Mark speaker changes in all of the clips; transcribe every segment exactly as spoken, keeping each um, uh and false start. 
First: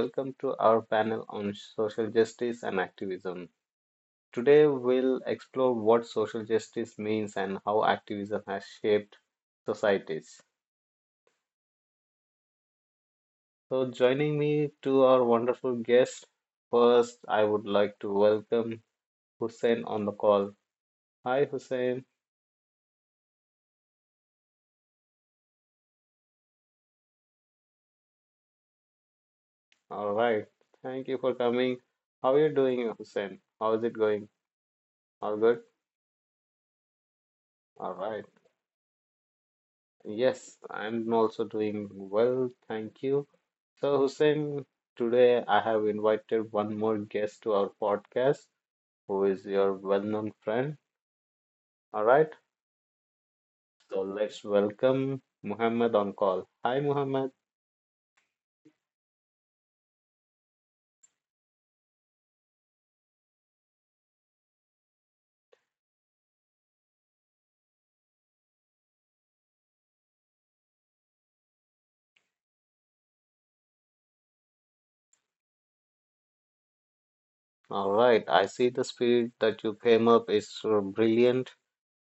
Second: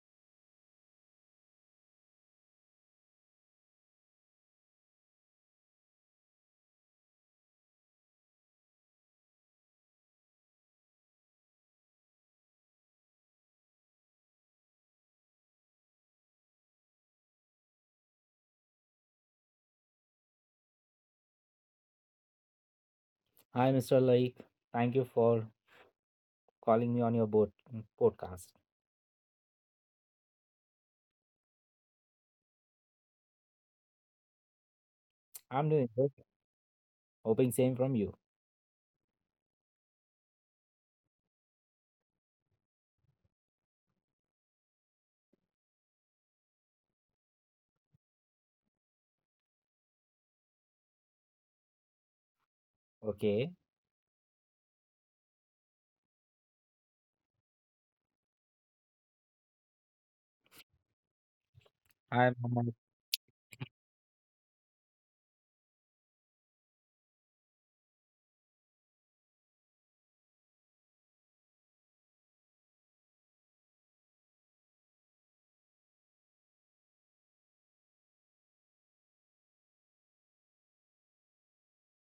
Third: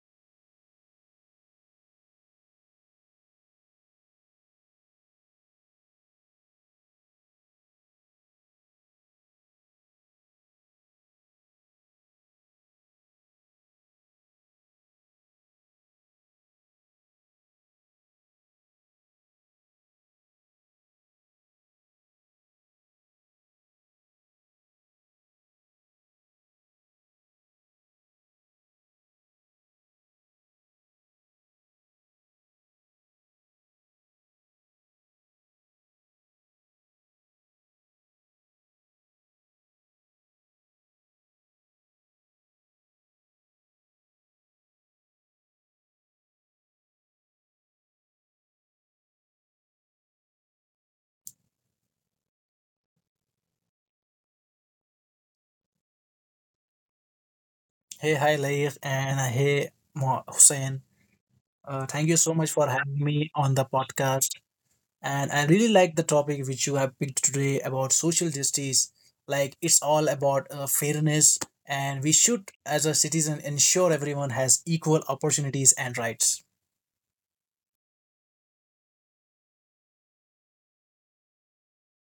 Speaker 1: welcome to our panel on social justice and activism. Today, we'll explore what social justice means and how activism has shaped societies. So, joining me to our wonderful guest, first, I would like to welcome Hussein on the call. Hi, Hussein.
Speaker 2: Hi, mister Laik. Thank you for calling me on your boat, podcast.
Speaker 1: All right. Thank you for coming. How are you doing, Hussein? How is it going? All good?
Speaker 2: I'm doing good. Hoping same
Speaker 1: All
Speaker 2: from you.
Speaker 1: right. Yes, I'm also doing well, thank you. So, Hussein, today I have invited one more guest to our podcast, who is your well-known friend. All right,
Speaker 2: Okay.
Speaker 1: so let's welcome Muhammad on call. Hi, Muhammad.
Speaker 3: Hey, hi, Laif, and uh, hey, Mo- Hussein. Uh, thank you so
Speaker 2: Hi,
Speaker 3: much for
Speaker 2: Mohammed.
Speaker 3: having me on the podcast. And I really like the topic which you have picked today about social justice. Like, it's all about uh, fairness, and we should, as a citizen, ensure everyone has equal opportunities and rights.
Speaker 1: All right, I see the spirit that you came up is so brilliant,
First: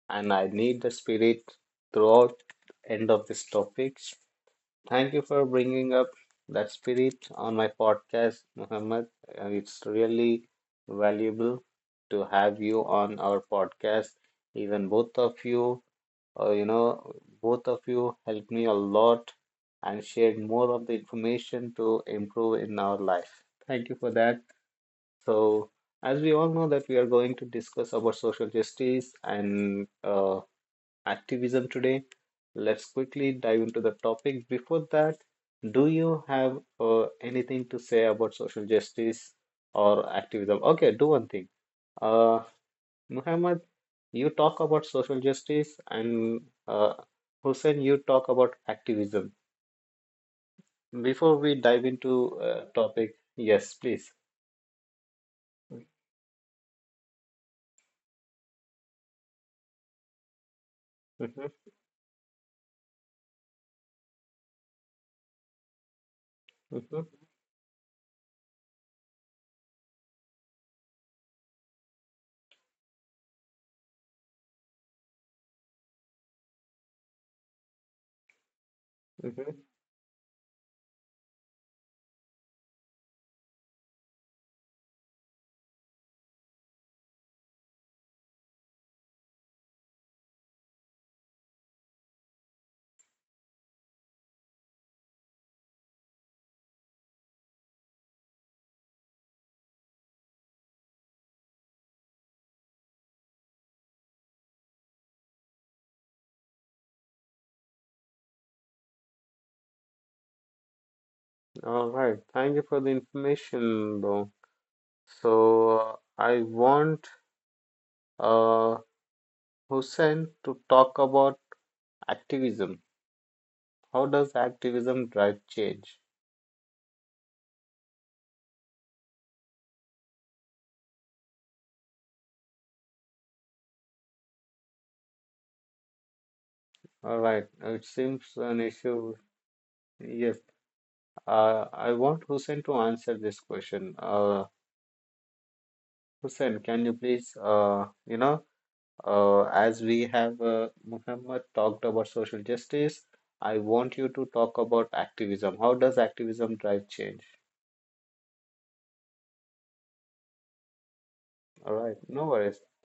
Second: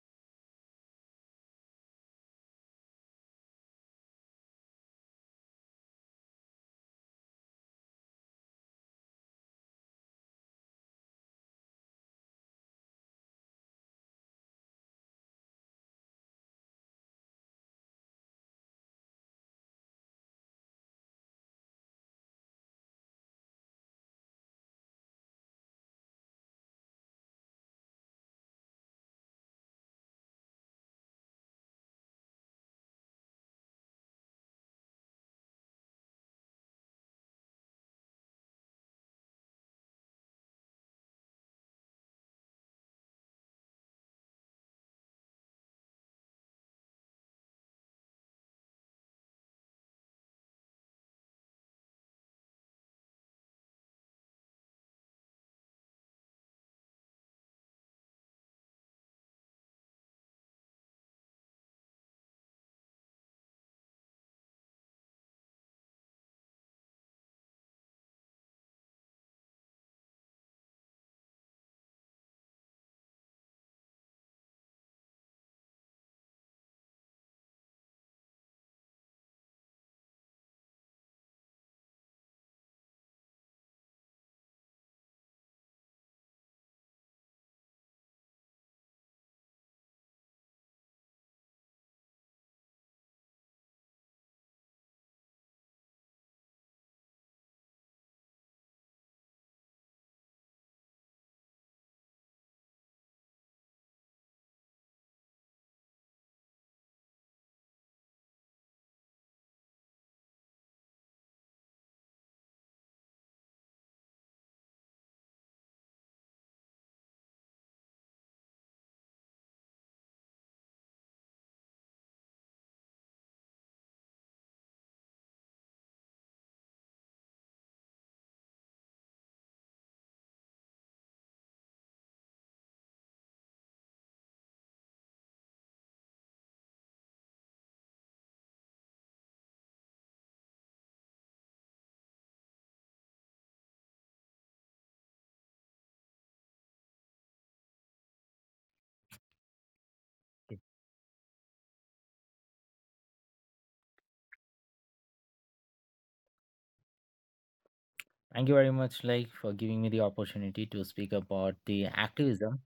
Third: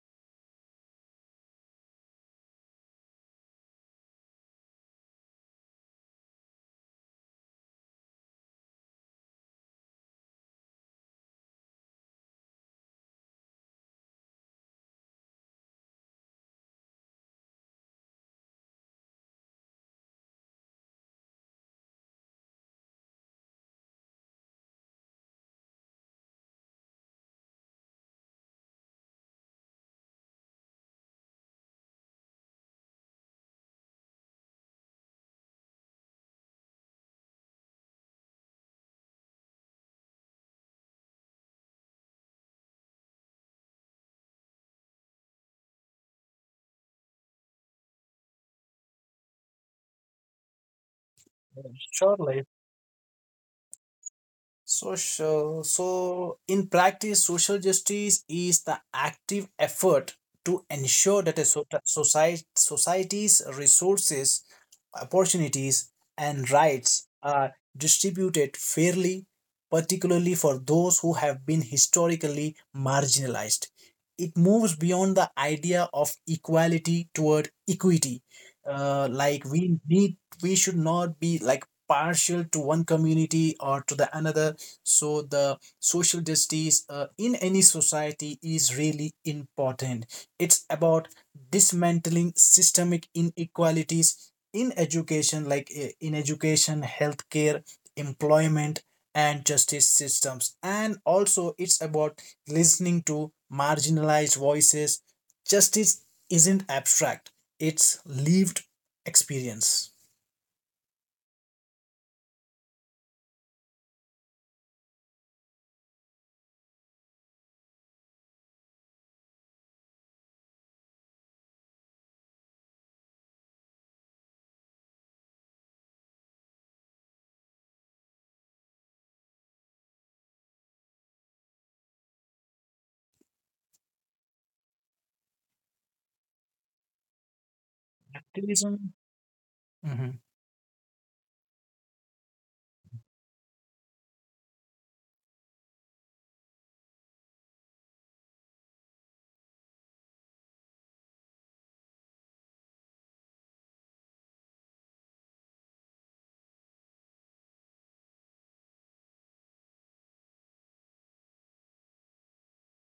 Speaker 1: and I need the spirit throughout end of this topic. Thank you for bringing up that spirit on my podcast, Muhammad. Uh, It's really valuable to have you on our podcast. Even both of you, uh, you know, both of you helped me a lot and shared more of the information to improve in our life. Thank you for that. So, as we all know that we are going to discuss about social justice and uh, activism today. Let's quickly dive into the topic. Before that, do you have uh, anything to say about social justice or activism? Okay, do one thing. Uh, Muhammad, you talk about social justice, and uh, Hussein, you talk about activism. Before we dive
Speaker 3: Sure,
Speaker 1: into
Speaker 3: Laif.
Speaker 1: uh, topic, yes, please.
Speaker 3: Social. So, in practice, social justice is the active effort to ensure that a
Speaker 1: Mhm.
Speaker 3: so- society, society's resources, opportunities, and
Speaker 1: Mhm.
Speaker 3: rights are distributed fairly, particularly for those who have been historically marginalized. It moves beyond the idea of equality toward equity. Uh, like
Speaker 1: Mhm.
Speaker 3: we need, we should not be like partial to one community or to the another. So the social justice uh, in any society is really important. It's about dismantling systemic inequalities in education, like uh, in education healthcare, employment, and justice systems, and also it's about listening to marginalized voices. Justice isn't abstract, it's lived experience.
Speaker 1: All right. Thank you for the information, bro. So uh, I want uh, Hussein, to talk about activism. How does activism drive change? All right, it seems an
Speaker 3: Activism.
Speaker 1: issue.
Speaker 3: Mhm.
Speaker 1: Yes, uh, I want Hussein to answer this question. Uh, Hussein, can you please, uh, you know, uh, as we have uh, Muhammad talked about social justice, I want you to talk about activism. How does activism drive change?
Speaker 2: Thank you very much, like, for giving me the opportunity to speak about
Speaker 1: All right,
Speaker 2: the
Speaker 1: no worries.
Speaker 2: activism.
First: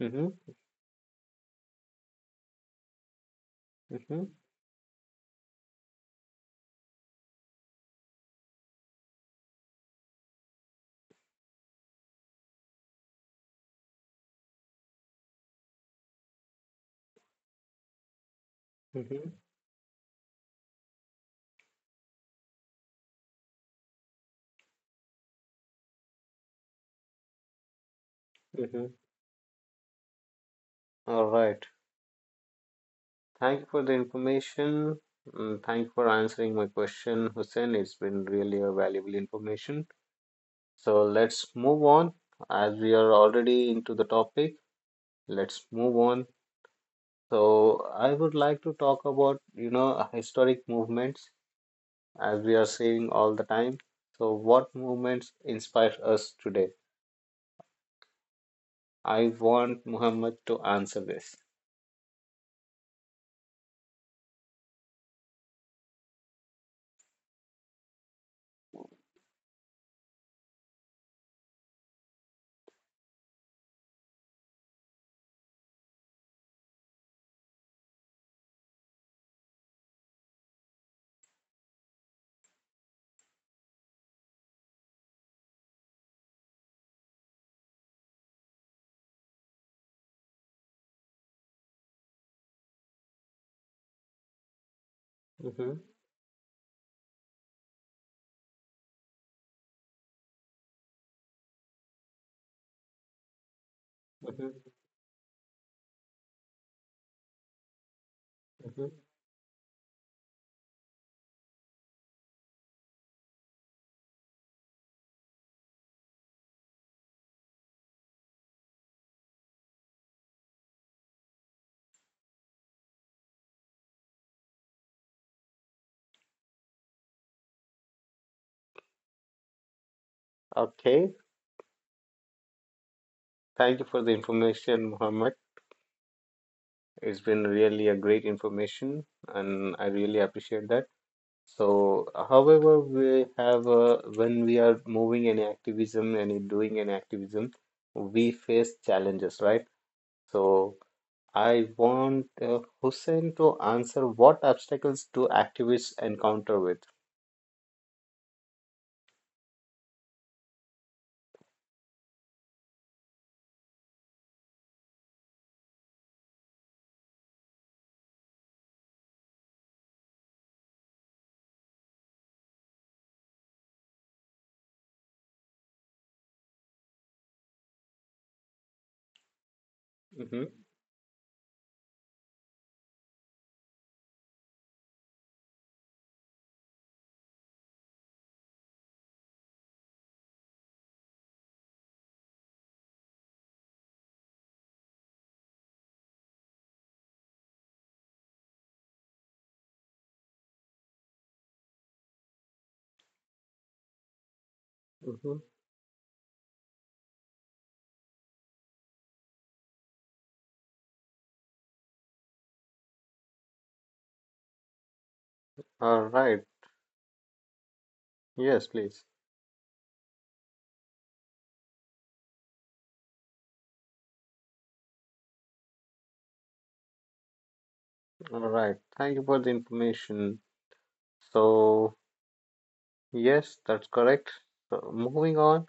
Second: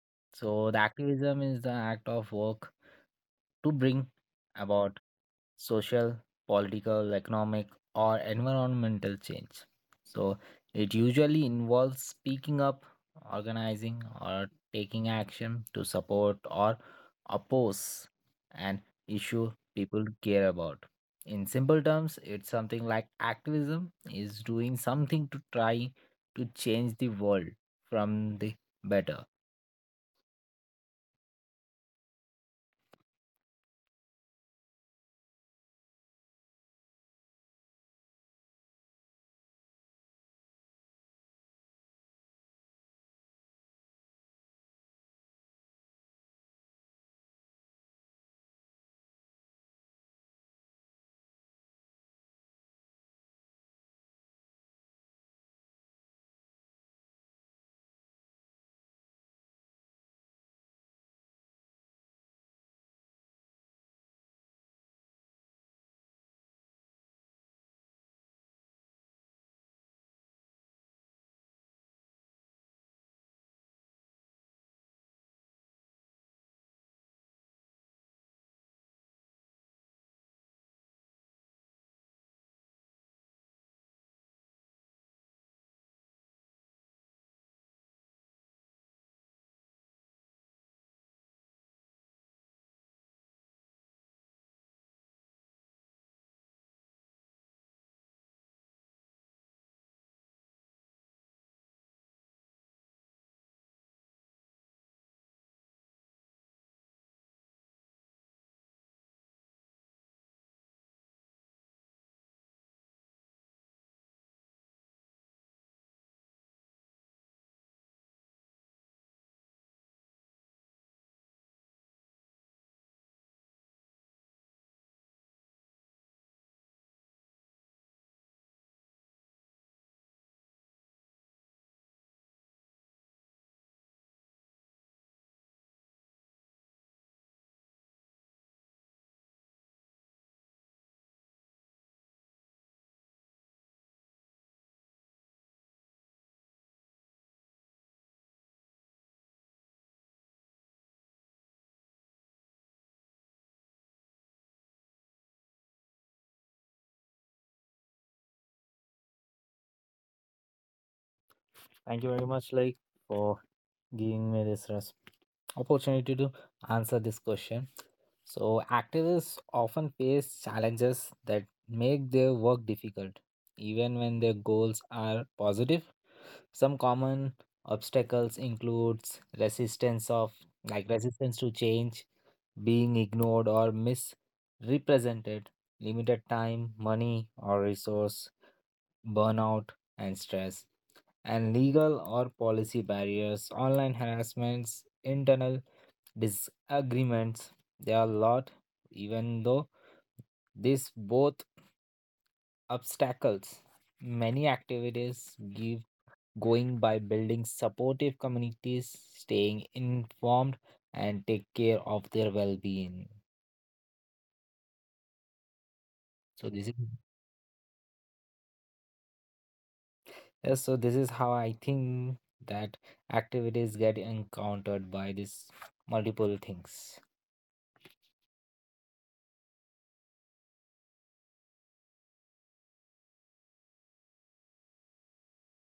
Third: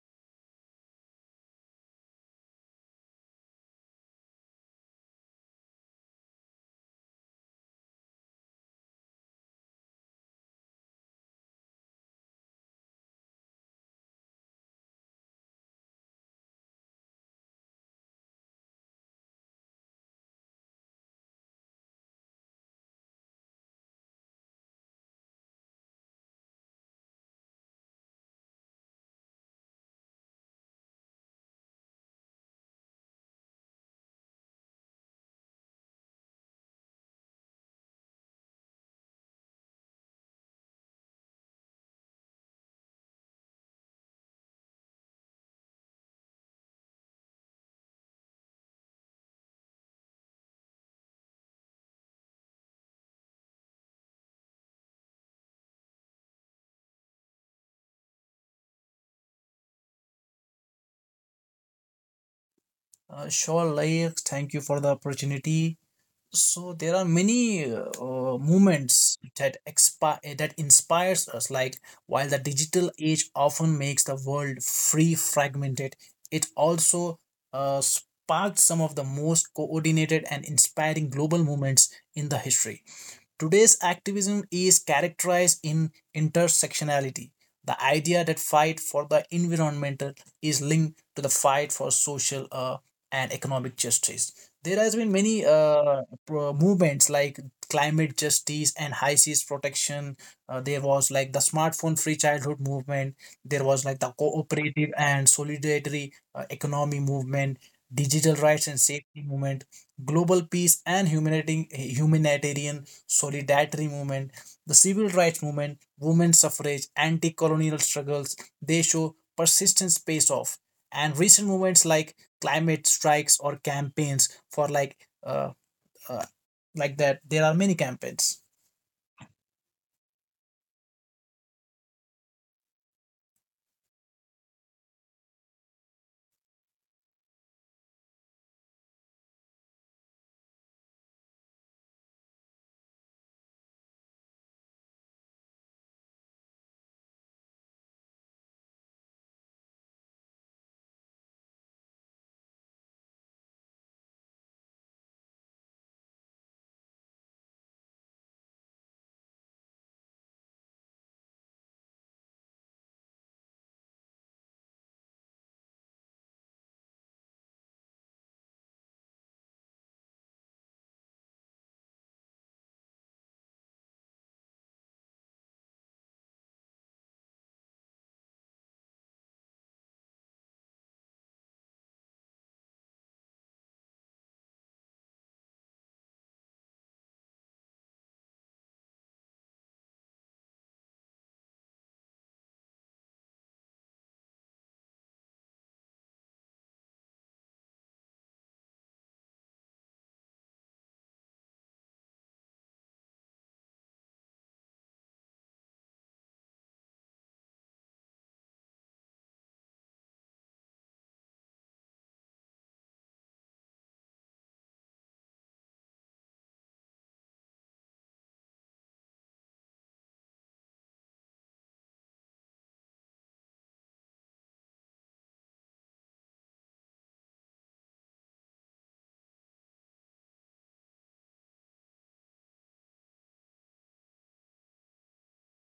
Speaker 1: Mm-hmm.
Speaker 2: So, the activism is the act of work to bring
Speaker 1: Mm-hmm.
Speaker 2: about social, political, economic, or environmental change. So it usually involves speaking up, organizing, or taking action to support or oppose an
Speaker 1: Mm-hmm.
Speaker 2: issue people care about. In simple terms, it's something like activism is doing something to try to change the world from the
Speaker 1: Mm-hmm.
Speaker 2: better.
Speaker 1: All right. Thank you for the information. Mm. Thank you for answering my question, Hussein. It's been really a valuable information. So let's move on. As we are already into the topic, let's move on. So I would like to talk about, you know, historic movements as we are saying all the time. So what movements inspire us today? I want Muhammad to answer this.
Speaker 3: uh, sure like thank you for the opportunity. So there are many uh, movements that expi- eh, that inspires us. Like while the digital age often makes the world free fragmented, it also uh, sparked some of the most coordinated and inspiring global movements in the history. Today's activism is characterized in intersectionality, the idea that fight for the environmental is linked to the fight for social uh, and economic justice. There has been many
Speaker 1: Hmm.
Speaker 3: uh, pro- movements like climate justice and high seas protection. Uh, there was like the smartphone free childhood movement. There was like the
Speaker 1: Hmm.
Speaker 3: cooperative and solidarity uh, economy movement, digital rights and
Speaker 1: Hmm.
Speaker 3: safety movement, global peace and humanitarian, humanitarian solidarity movement, the civil rights movement, women's suffrage, anti colonial struggles. They show persistence pays off. And recent movements like climate strikes or campaigns for like uh, uh, like that, there are many campaigns.
Speaker 1: Okay. Thank you for the information, Muhammad. It's been really a great information, and I really appreciate that. So, however, we have uh, when we are moving any activism and doing any activism, we face challenges, right? So, I want uh, Hussein to answer what obstacles do activists encounter with?
Speaker 2: Thank you very much, like, for giving me this res- opportunity to answer this question. So, activists often face challenges that make their work difficult, even when their goals are positive. Some common obstacles includes resistance of
Speaker 1: Mm-hmm.
Speaker 2: like resistance to change, being ignored or misrepresented, limited time, money or resource, burnout and stress and legal or policy barriers, online harassments, internal disagreements. There are a lot, even though these both obstacles. Many
Speaker 1: Mm-hmm.
Speaker 2: activities give going by building supportive communities, staying informed, and take care of their well-being.
Speaker 1: All right.
Speaker 2: So this is
Speaker 1: Yes, please.
Speaker 2: yes, so this is how I think that activities get encountered by these multiple things.
Speaker 1: All right. Thank you for the information. So, yes, that's correct. So, moving on.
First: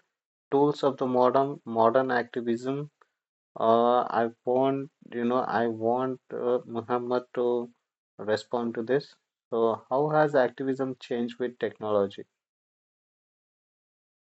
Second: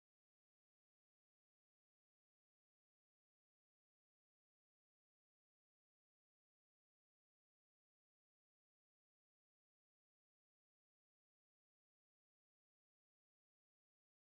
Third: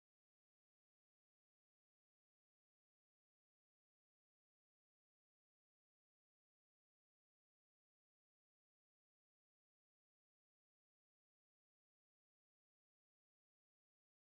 Speaker 1: Tools of the modern modern activism. Uh, I want, you know, I want uh, Muhammad to respond to this. So how has activism changed with technology?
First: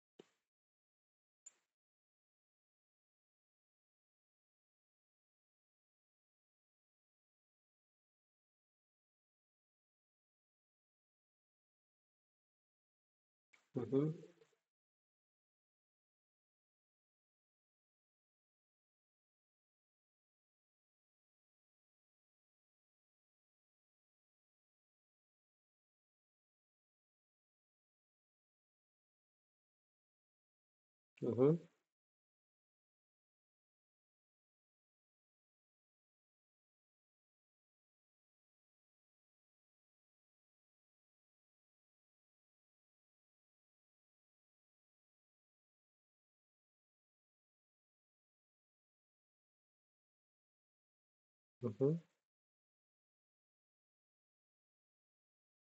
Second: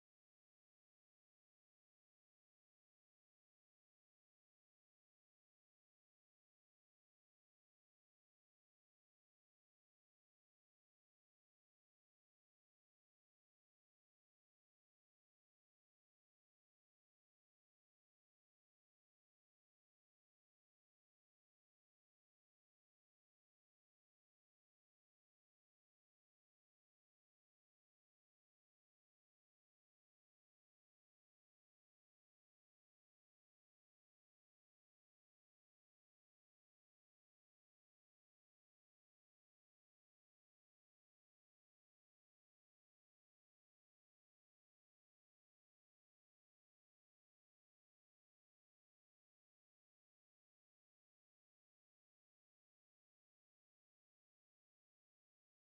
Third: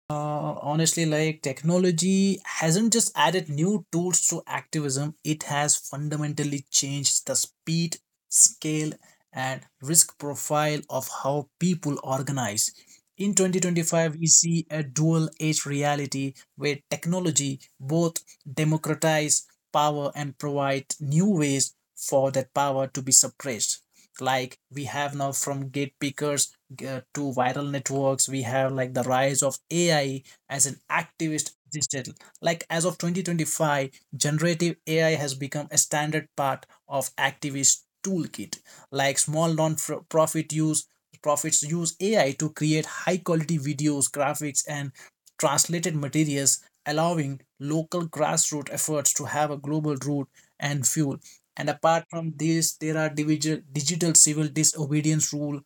Speaker 3: Uh, honestly, like technology hasn't just added new tools to activism, it has fundamentally changed the speed, scale, and risk profile of how people organize. In
Speaker 1: Mm-hmm.
Speaker 3: twenty twenty-five, we see a dual edged reality where technology both democratize power and provide new ways for that power to be suppressed. Like we have now from gate pickers uh, to viral networks, we have like the rise of AI as an activist
Speaker 1: Mm-hmm.
Speaker 3: digital. Like as of twenty twenty-five, generative AI has become a standard part of activist toolkit. Like small non-profit use profits use AI to create high quality videos, graphics, and translated materials, allowing local grassroots efforts to have a global root and fuel. And
Speaker 1: Mm-hmm.
Speaker 3: apart from this, there are digital digital civil disobedience rule.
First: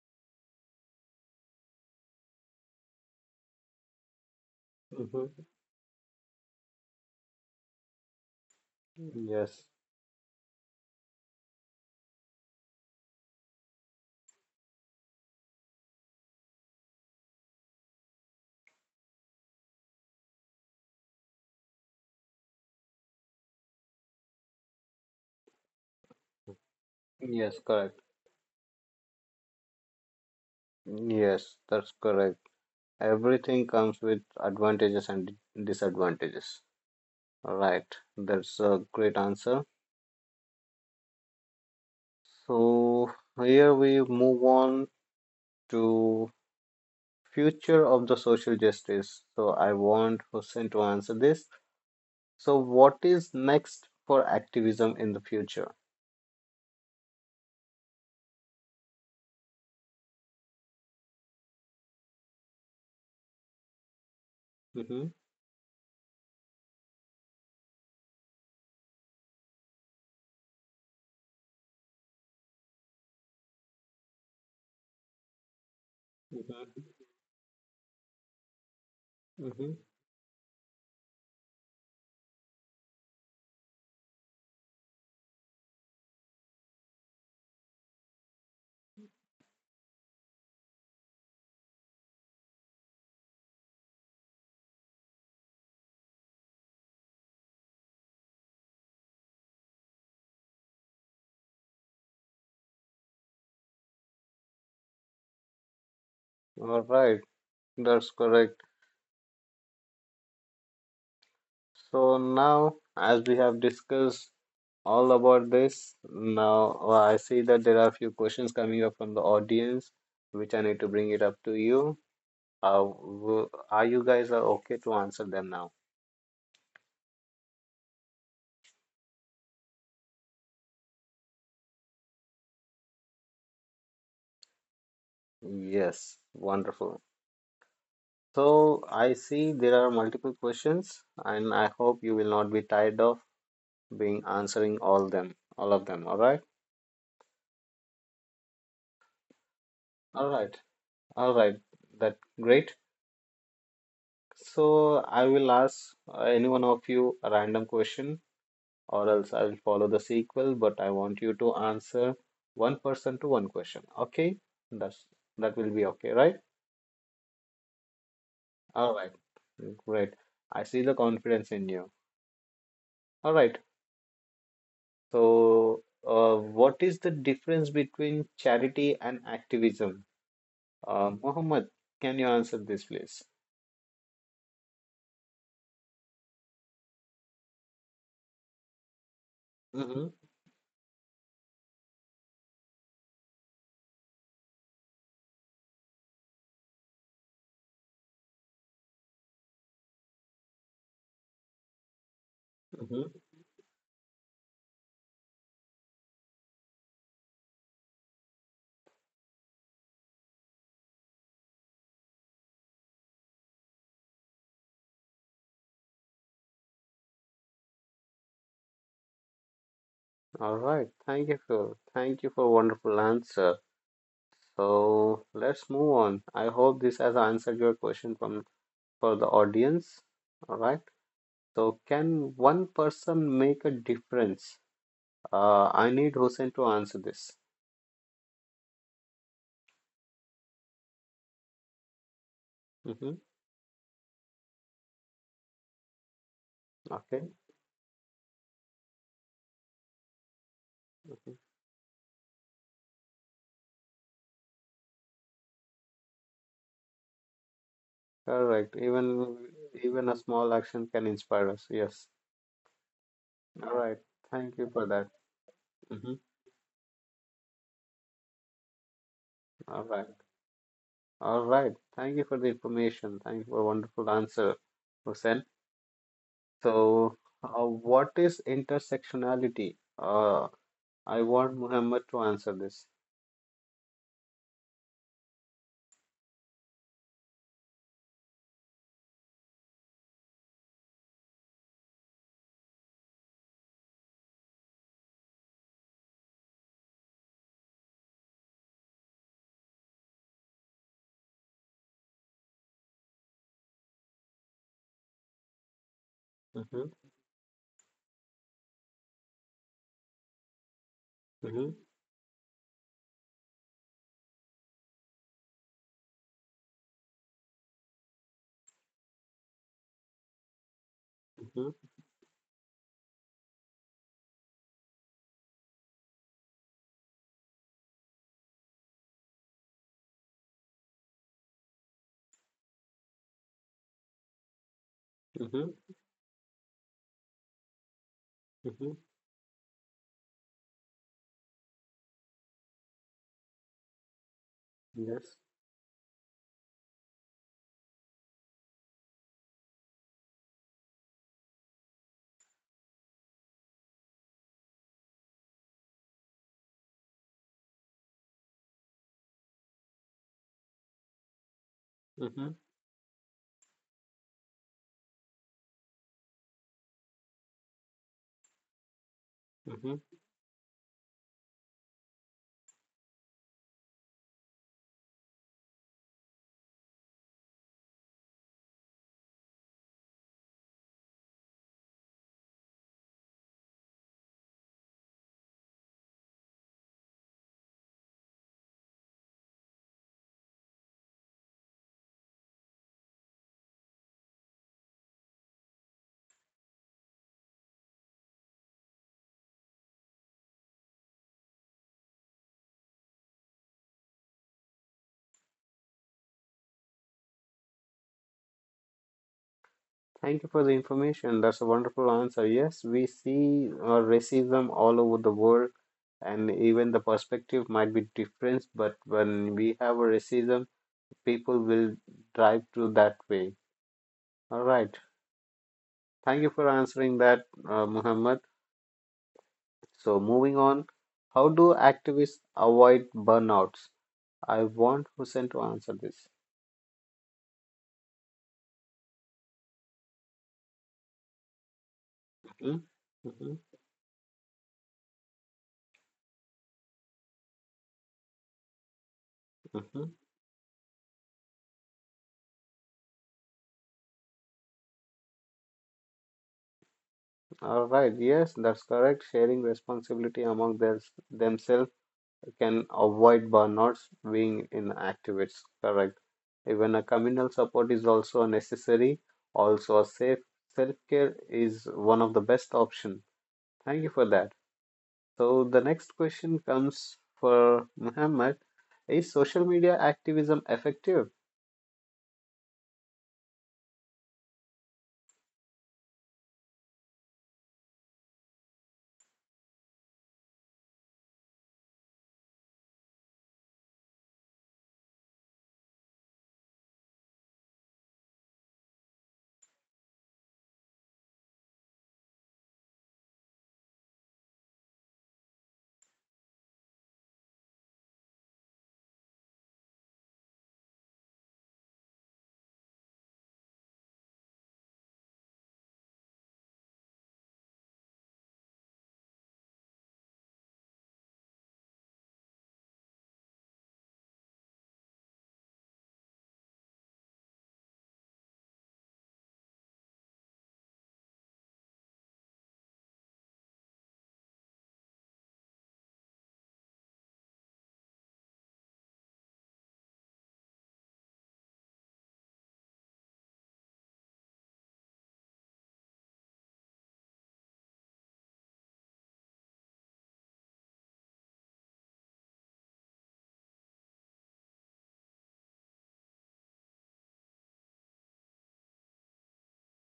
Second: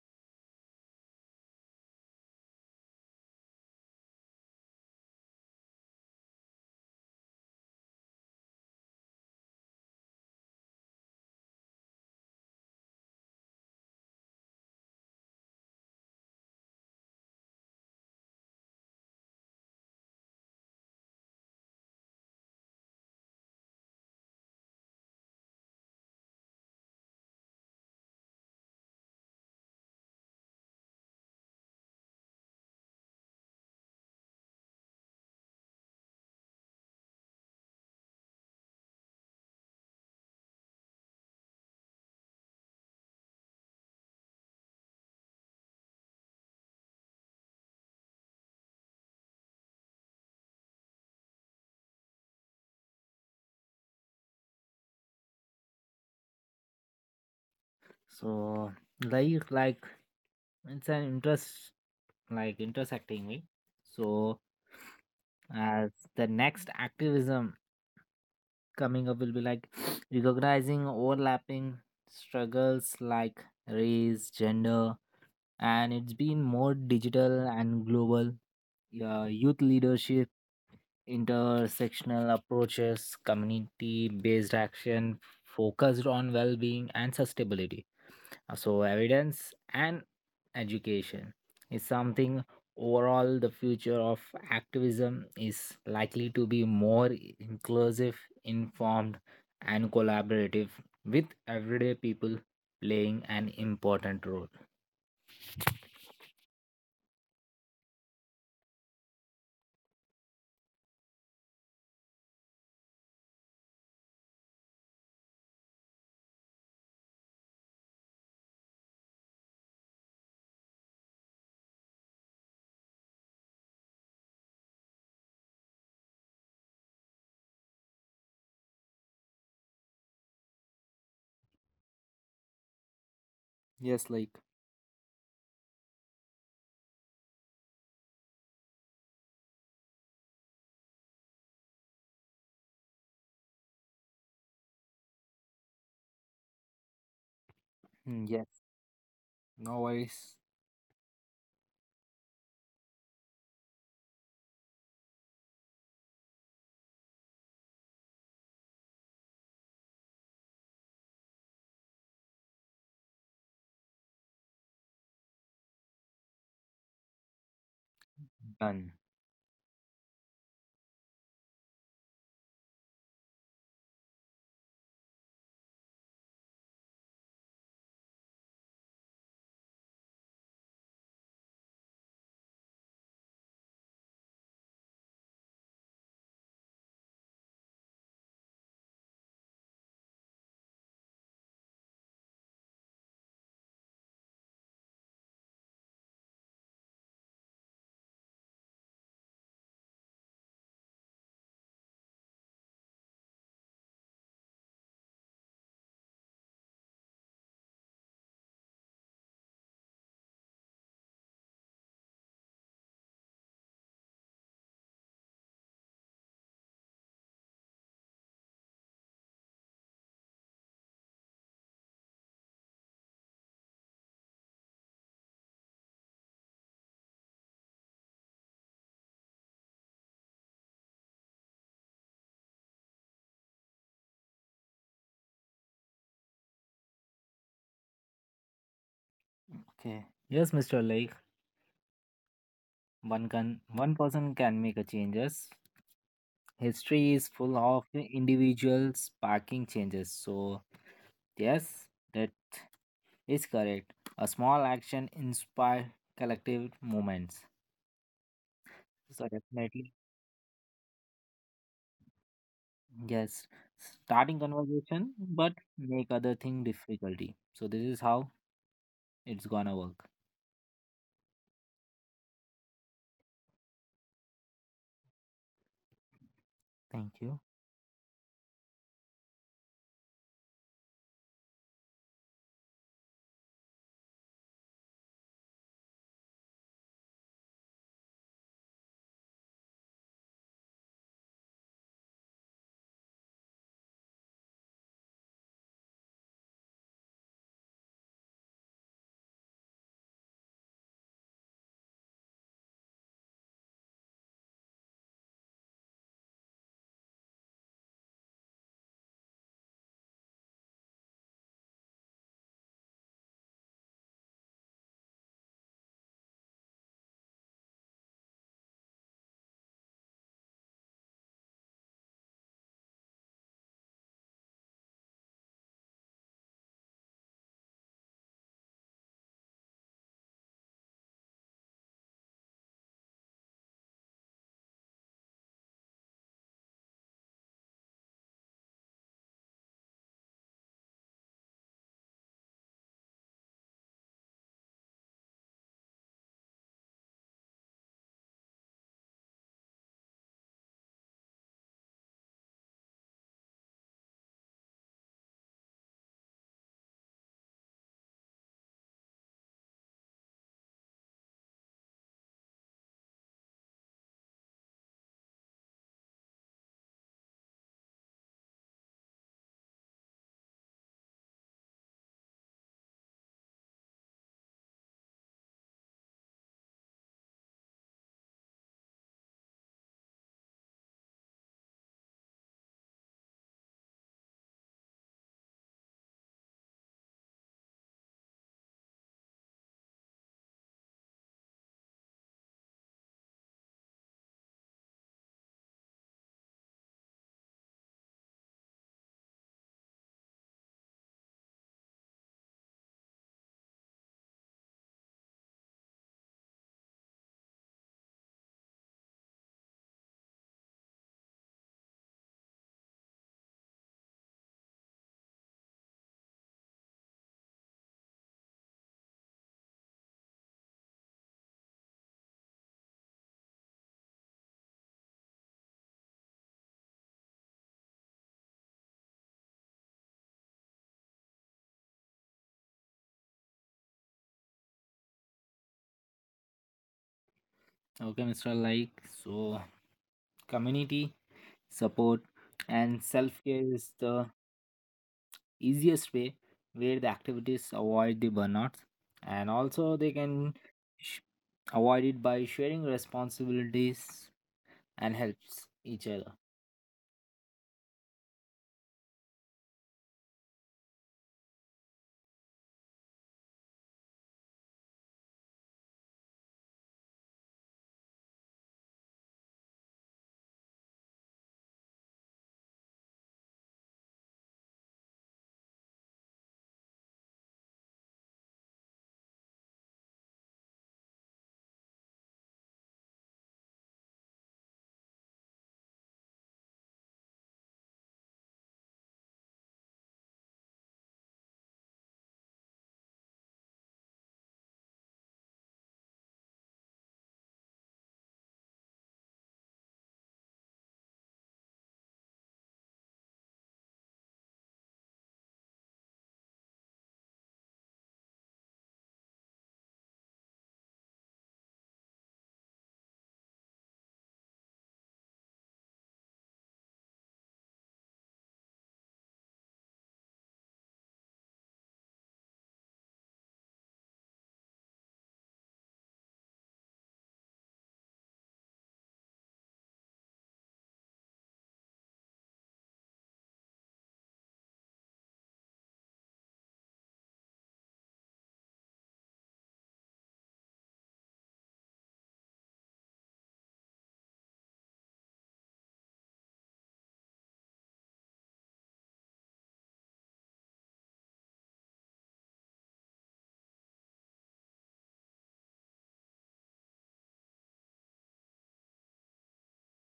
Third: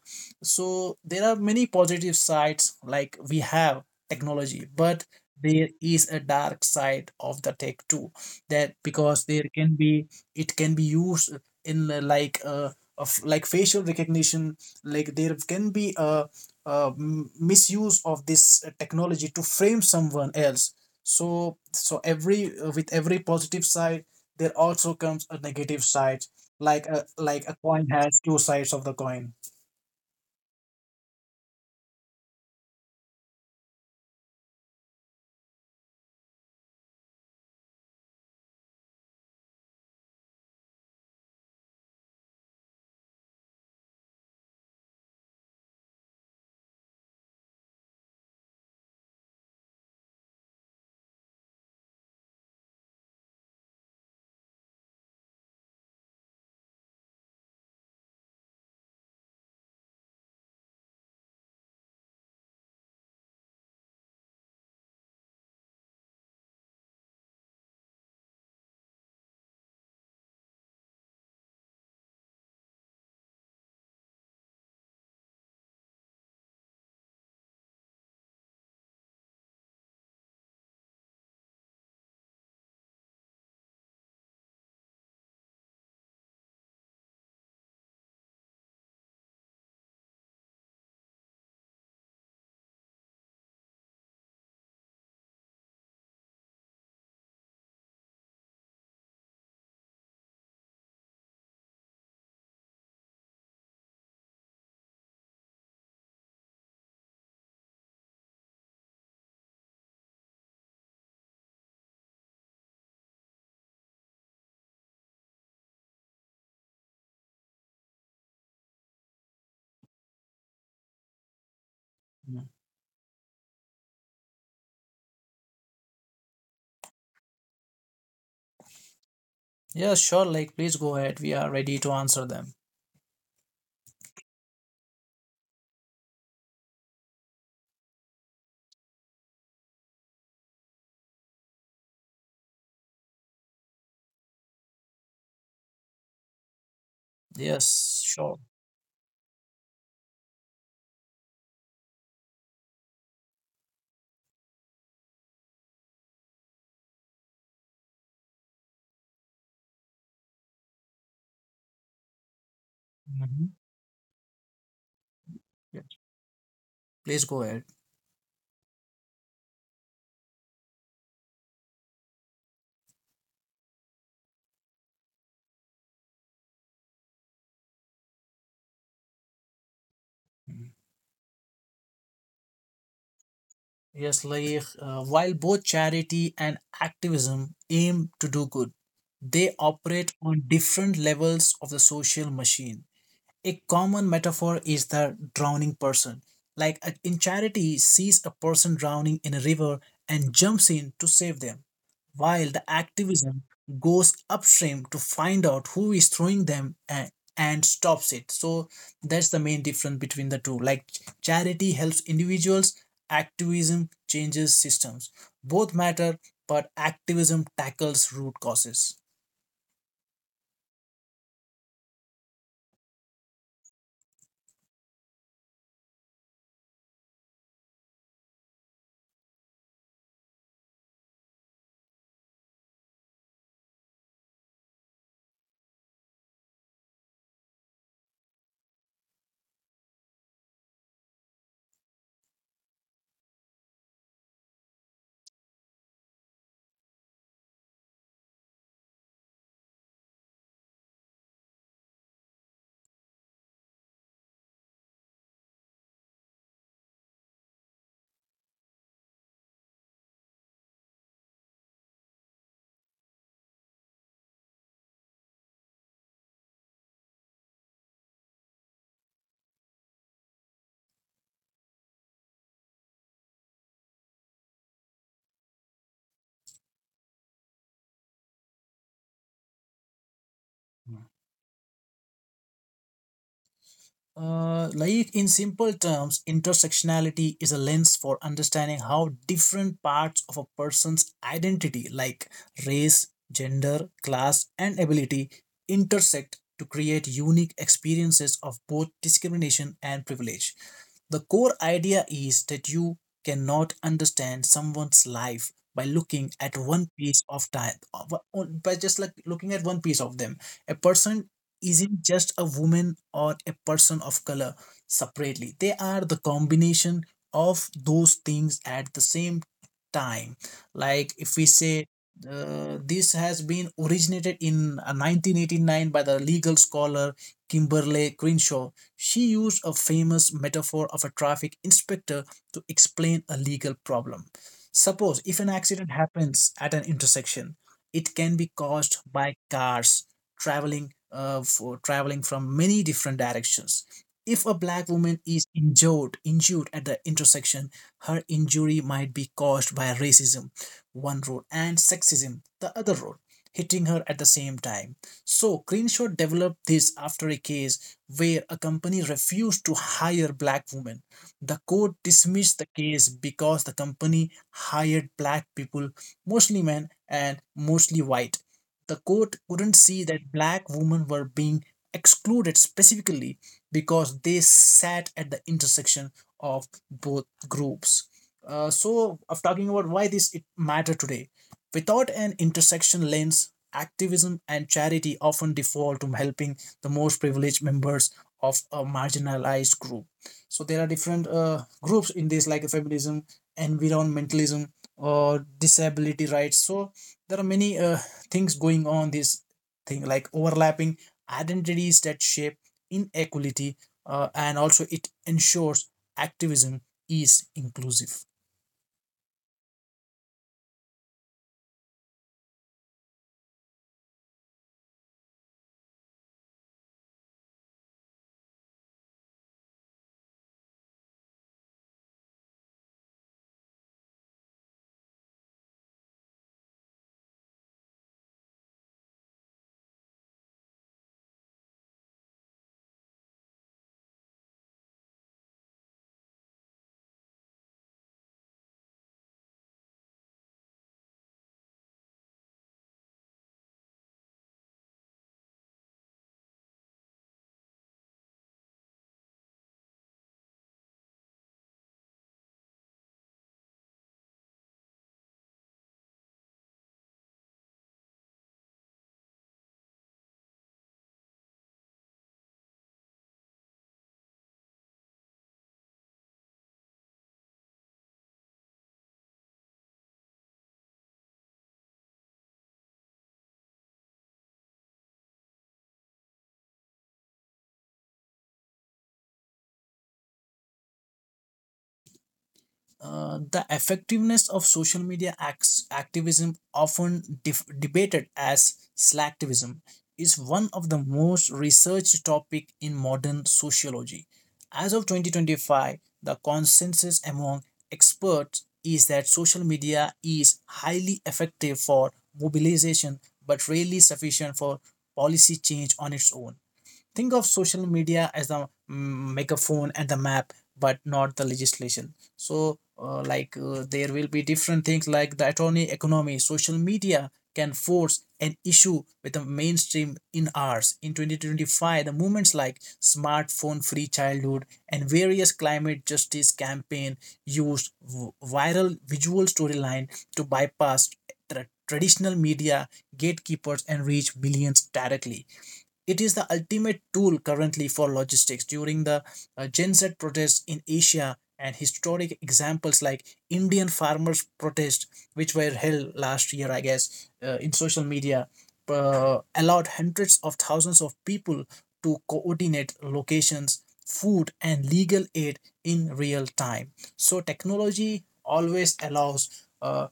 Speaker 3: So there are many positive sides, like we have technology, but
Speaker 1: Mm-hmm.
Speaker 3: there is a dark side of the tech too. That because there
Speaker 1: Yes.
Speaker 3: can be, it can be used in the like uh, of like facial recognition. Like there can be a, a m- misuse of this technology to frame someone else. So so every uh, with every positive side there also comes a negative side, like a like a
Speaker 1: Yes,
Speaker 3: coin
Speaker 1: correct.
Speaker 3: has two sides of the coin.
Speaker 1: Yes, that's correct. Everything comes with advantages and d- disadvantages. Right. That's a great answer. So here we move on to future of the social justice. So I want Hussein to answer this. So what is next for activism in the future?
Speaker 2: So like like it's an interest like intersecting me. So
Speaker 1: Mm-hmm.
Speaker 2: as the next activism coming up will be like recognizing overlapping struggles like race, gender, and it's been more
Speaker 1: Mm-hmm.
Speaker 2: digital and global. Uh, youth
Speaker 1: Mm-hmm.
Speaker 2: leadership, intersectional approaches, community based action focused on well being and sustainability. Uh, So, evidence and education is something. Overall, the future of activism is likely to be more inclusive, informed, and collaborative with everyday people playing an important role.
Speaker 1: All right, that's correct. So now, as we have discussed all about this, now uh, I see that there are a few questions coming up from the audience, which I need to bring it up to you.
Speaker 3: Mm.
Speaker 1: Uh, w- are you guys are okay to answer them now?
Speaker 3: yeah sure like please go ahead, we are ready to answer them.
Speaker 2: Yes, like.
Speaker 1: Yes, wonderful. So I see there are multiple questions, and I hope you will not be tired of being answering all them, all of them. All right,
Speaker 3: Yes,
Speaker 2: Mm,
Speaker 3: sure.
Speaker 2: yes, no
Speaker 1: all
Speaker 2: worries.
Speaker 1: right, all right. That great. So I will ask uh, any one of you a random question, or else I will follow the sequel. But I want you to answer one person to one
Speaker 3: Mhm.
Speaker 1: question. Okay, that's that will be
Speaker 3: Yes,
Speaker 1: okay, right?
Speaker 3: please go ahead.
Speaker 2: Done.
Speaker 1: All right, great. I see the confidence in you. All right. So, uh, what is the difference between charity and activism? Uh, Mohammed, can you answer this, please?
Speaker 3: Yes like uh, while both charity and activism aim to do good, they
Speaker 1: Mm-hmm.
Speaker 3: operate on different levels of the social machine. A common metaphor is the drowning person. Like a- in Charity sees a person drowning in a river and jumps in to save them, while the
Speaker 1: Mm-hmm.
Speaker 3: activism goes upstream to find out who is throwing them and, and stops it. So that's the main difference between the two. Like ch- charity helps individuals, activism changes systems. Both matter, but activism tackles root causes.
Speaker 1: All right. Thank you for thank you for wonderful answer. So let's move on. I hope this has answered your question from for the audience. All right. So can one person make a difference? Uh, I need Hussein to answer this.
Speaker 2: Okay. Yes, mister Lake.
Speaker 1: Mm-hmm.
Speaker 2: One can one person can make a changes. History
Speaker 1: Okay.
Speaker 2: is full of individuals sparking changes. So
Speaker 1: Mm-hmm.
Speaker 2: yes, that is correct. A small action inspire collective movements.
Speaker 1: Correct.
Speaker 2: So
Speaker 1: Even
Speaker 2: definitely,
Speaker 1: even a small action can inspire us. Yes.
Speaker 2: yes.
Speaker 1: All right.
Speaker 2: Starting
Speaker 1: Thank you for that.
Speaker 2: conversation but make
Speaker 1: Hmm.
Speaker 2: other thing difficulty. So this is how it's gonna
Speaker 1: All right.
Speaker 2: work.
Speaker 1: All right. Thank you for the information. Thank you for a wonderful answer, Hussein. So,
Speaker 2: Thank you.
Speaker 1: uh, what is intersectionality? Uh, I want Muhammad to answer this.
Speaker 3: Uh, like in simple terms, intersectionality is a lens for understanding how different parts of a person's identity, like race, gender, class, and ability, intersect to create unique experiences of both discrimination and privilege. The core idea is that you cannot understand someone's life by looking at one
Speaker 1: Mm-hmm.
Speaker 3: piece of time, by just like looking at one piece of them. A person
Speaker 1: Mm-hmm.
Speaker 3: isn't just a woman or a person of color separately. They are the combination of those things at the same time. Like if we say uh, this has been originated in uh, nineteen eighty-nine by the legal scholar Kimberly Crenshaw. She used a famous metaphor of a traffic inspector to explain a legal problem. Suppose if an
Speaker 1: Mm-hmm.
Speaker 3: accident happens at an intersection, it can be caused
Speaker 1: Mm-hmm.
Speaker 3: by cars traveling uh, for traveling from many different directions. If a black woman
Speaker 1: Yes.
Speaker 3: is injured, injured at the intersection, her injury might be caused by racism, one road, and sexism, the other road, hitting her at the same time. So, Crenshaw developed this after a case where a company refused to hire black women. The court
Speaker 1: Mm-hmm.
Speaker 3: dismissed the case because the company hired black people, mostly men and mostly white. The court couldn't see that black women were being excluded specifically because they sat at the intersection of both groups. Uh, so, of talking about why this it matter today, without an intersection lens, activism and charity often default to helping the most privileged members of a marginalized group. So there are different uh, groups in this, like feminism, environmentalism, or disability rights. So there are many uh, things going on this thing, like overlapping identities that shape inequality, uh, and also it ensures activism is inclusive.
Speaker 1: Thank you for the information. That's a wonderful answer. Yes, we see uh, racism all over the world, and even the perspective might be different, but when we have a racism, people will drive to that way. All right. Thank you for answering that, uh, Muhammad. So, moving on, how do activists avoid burnouts? I want Hussein to answer this.
Speaker 2: Okay, mister Like, so community support
Speaker 1: Mhm.
Speaker 2: and self
Speaker 1: Mhm.
Speaker 2: care is the easiest way where the activities avoid the burnouts, and also they
Speaker 1: Mhm.
Speaker 2: can sh- avoid it by sharing responsibilities and helps each other.
Speaker 1: All right. Yes, that's correct. Sharing responsibility among their, themselves can avoid burnouts being inactive. It's correct. Even a communal support is also necessary. Also, a safe self-care is one of the best option. Thank you for that. So the next question comes for Muhammad. Is social media activism effective?
Speaker 3: Uh, the effectiveness of social media acts, activism, often def- debated as slacktivism, is one of the most researched topic in modern sociology. As of twenty twenty-five, the consensus among experts is that social media is highly effective for mobilization but rarely sufficient for policy change on its own. Think of social media as the mm, megaphone and the map, but not the legislation. So, uh, like, uh, there will be different things like the attorney economy. Social media can force an issue with the mainstream in ours. In twenty twenty-five, the movements like smartphone free childhood and various climate justice campaign used v- viral visual storyline to bypass tra- traditional media gatekeepers and reach millions directly. It is the ultimate tool currently for logistics. During the uh, Gen Z protests in Asia and historic examples like Indian farmers' protests, which were held last year, I guess, uh, in social media, uh, allowed hundreds of thousands of people to coordinate locations, food, and legal aid in real time. So, technology always allows uh,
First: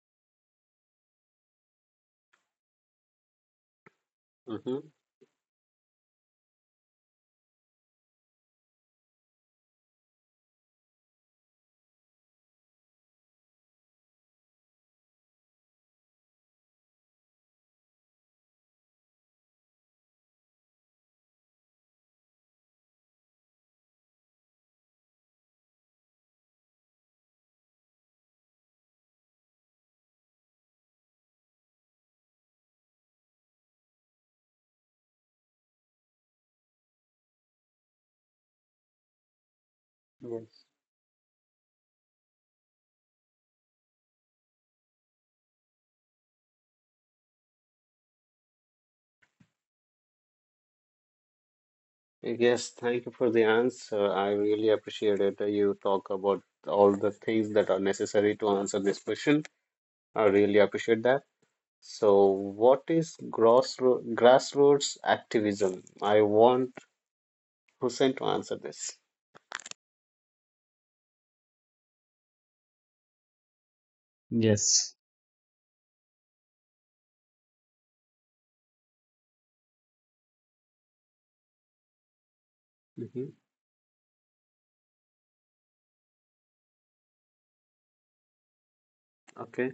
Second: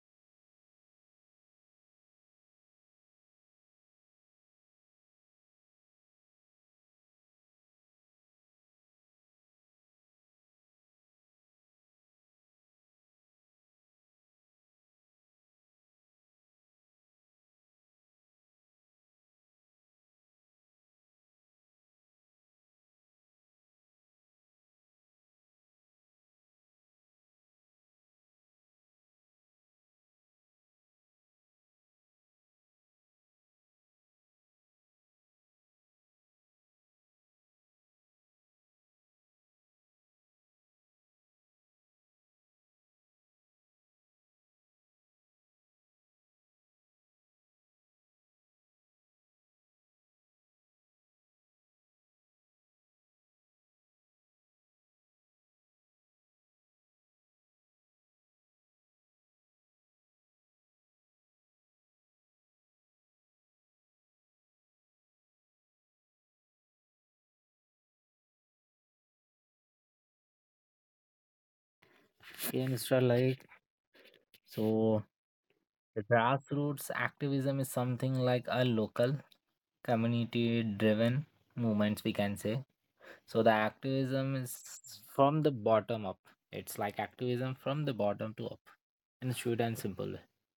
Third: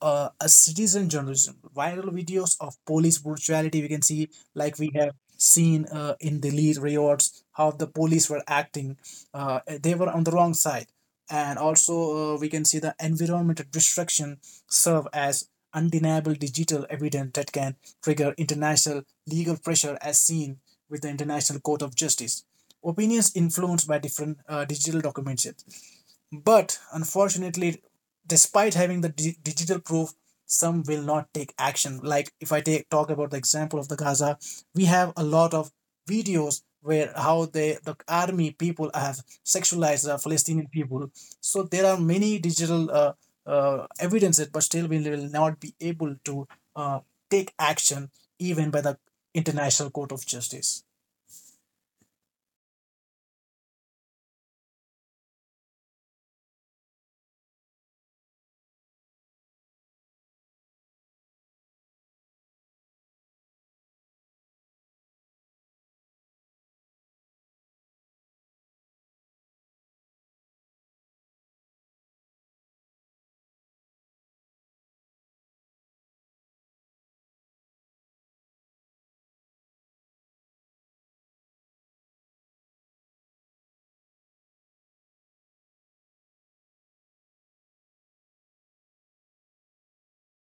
Speaker 3: uh, a citizen journalism. Viral videos of police brutality, we can see, like
Speaker 1: Hmm.
Speaker 3: we have seen uh, in the lead riots, how the police were acting. Uh, they were on the wrong side. And also uh, we can see the environmental destruction serve as undeniable digital evidence that can trigger international legal pressure, as seen with the International Court of Justice opinions influenced by different uh, digital documents. But unfortunately, despite having the di- digital proof, some will not take action. Like if I take talk about the example of the Gaza, we have a lot of videos where how they the army people have sexualized the
Speaker 1: Yes.
Speaker 3: Palestinian people. So there are many digital uh, uh, evidences, but still we will not be able to uh, take action even by the International Court of Justice.
Speaker 1: Yes, thank you for the answer. I really appreciate it. Uh, You talk about all the things that are necessary to answer this question. I really appreciate that. So, what is grassro- grassroots activism? I want Hussein to answer this.
Speaker 2: Yeah, mister Like, so
Speaker 1: Yes.
Speaker 2: the grassroots activism is something like a local community driven movements, we can say. So the
Speaker 1: Hmm.
Speaker 2: activism is from the bottom up. It's like activism from the bottom to up, in a short and simple way.
Speaker 1: Okay,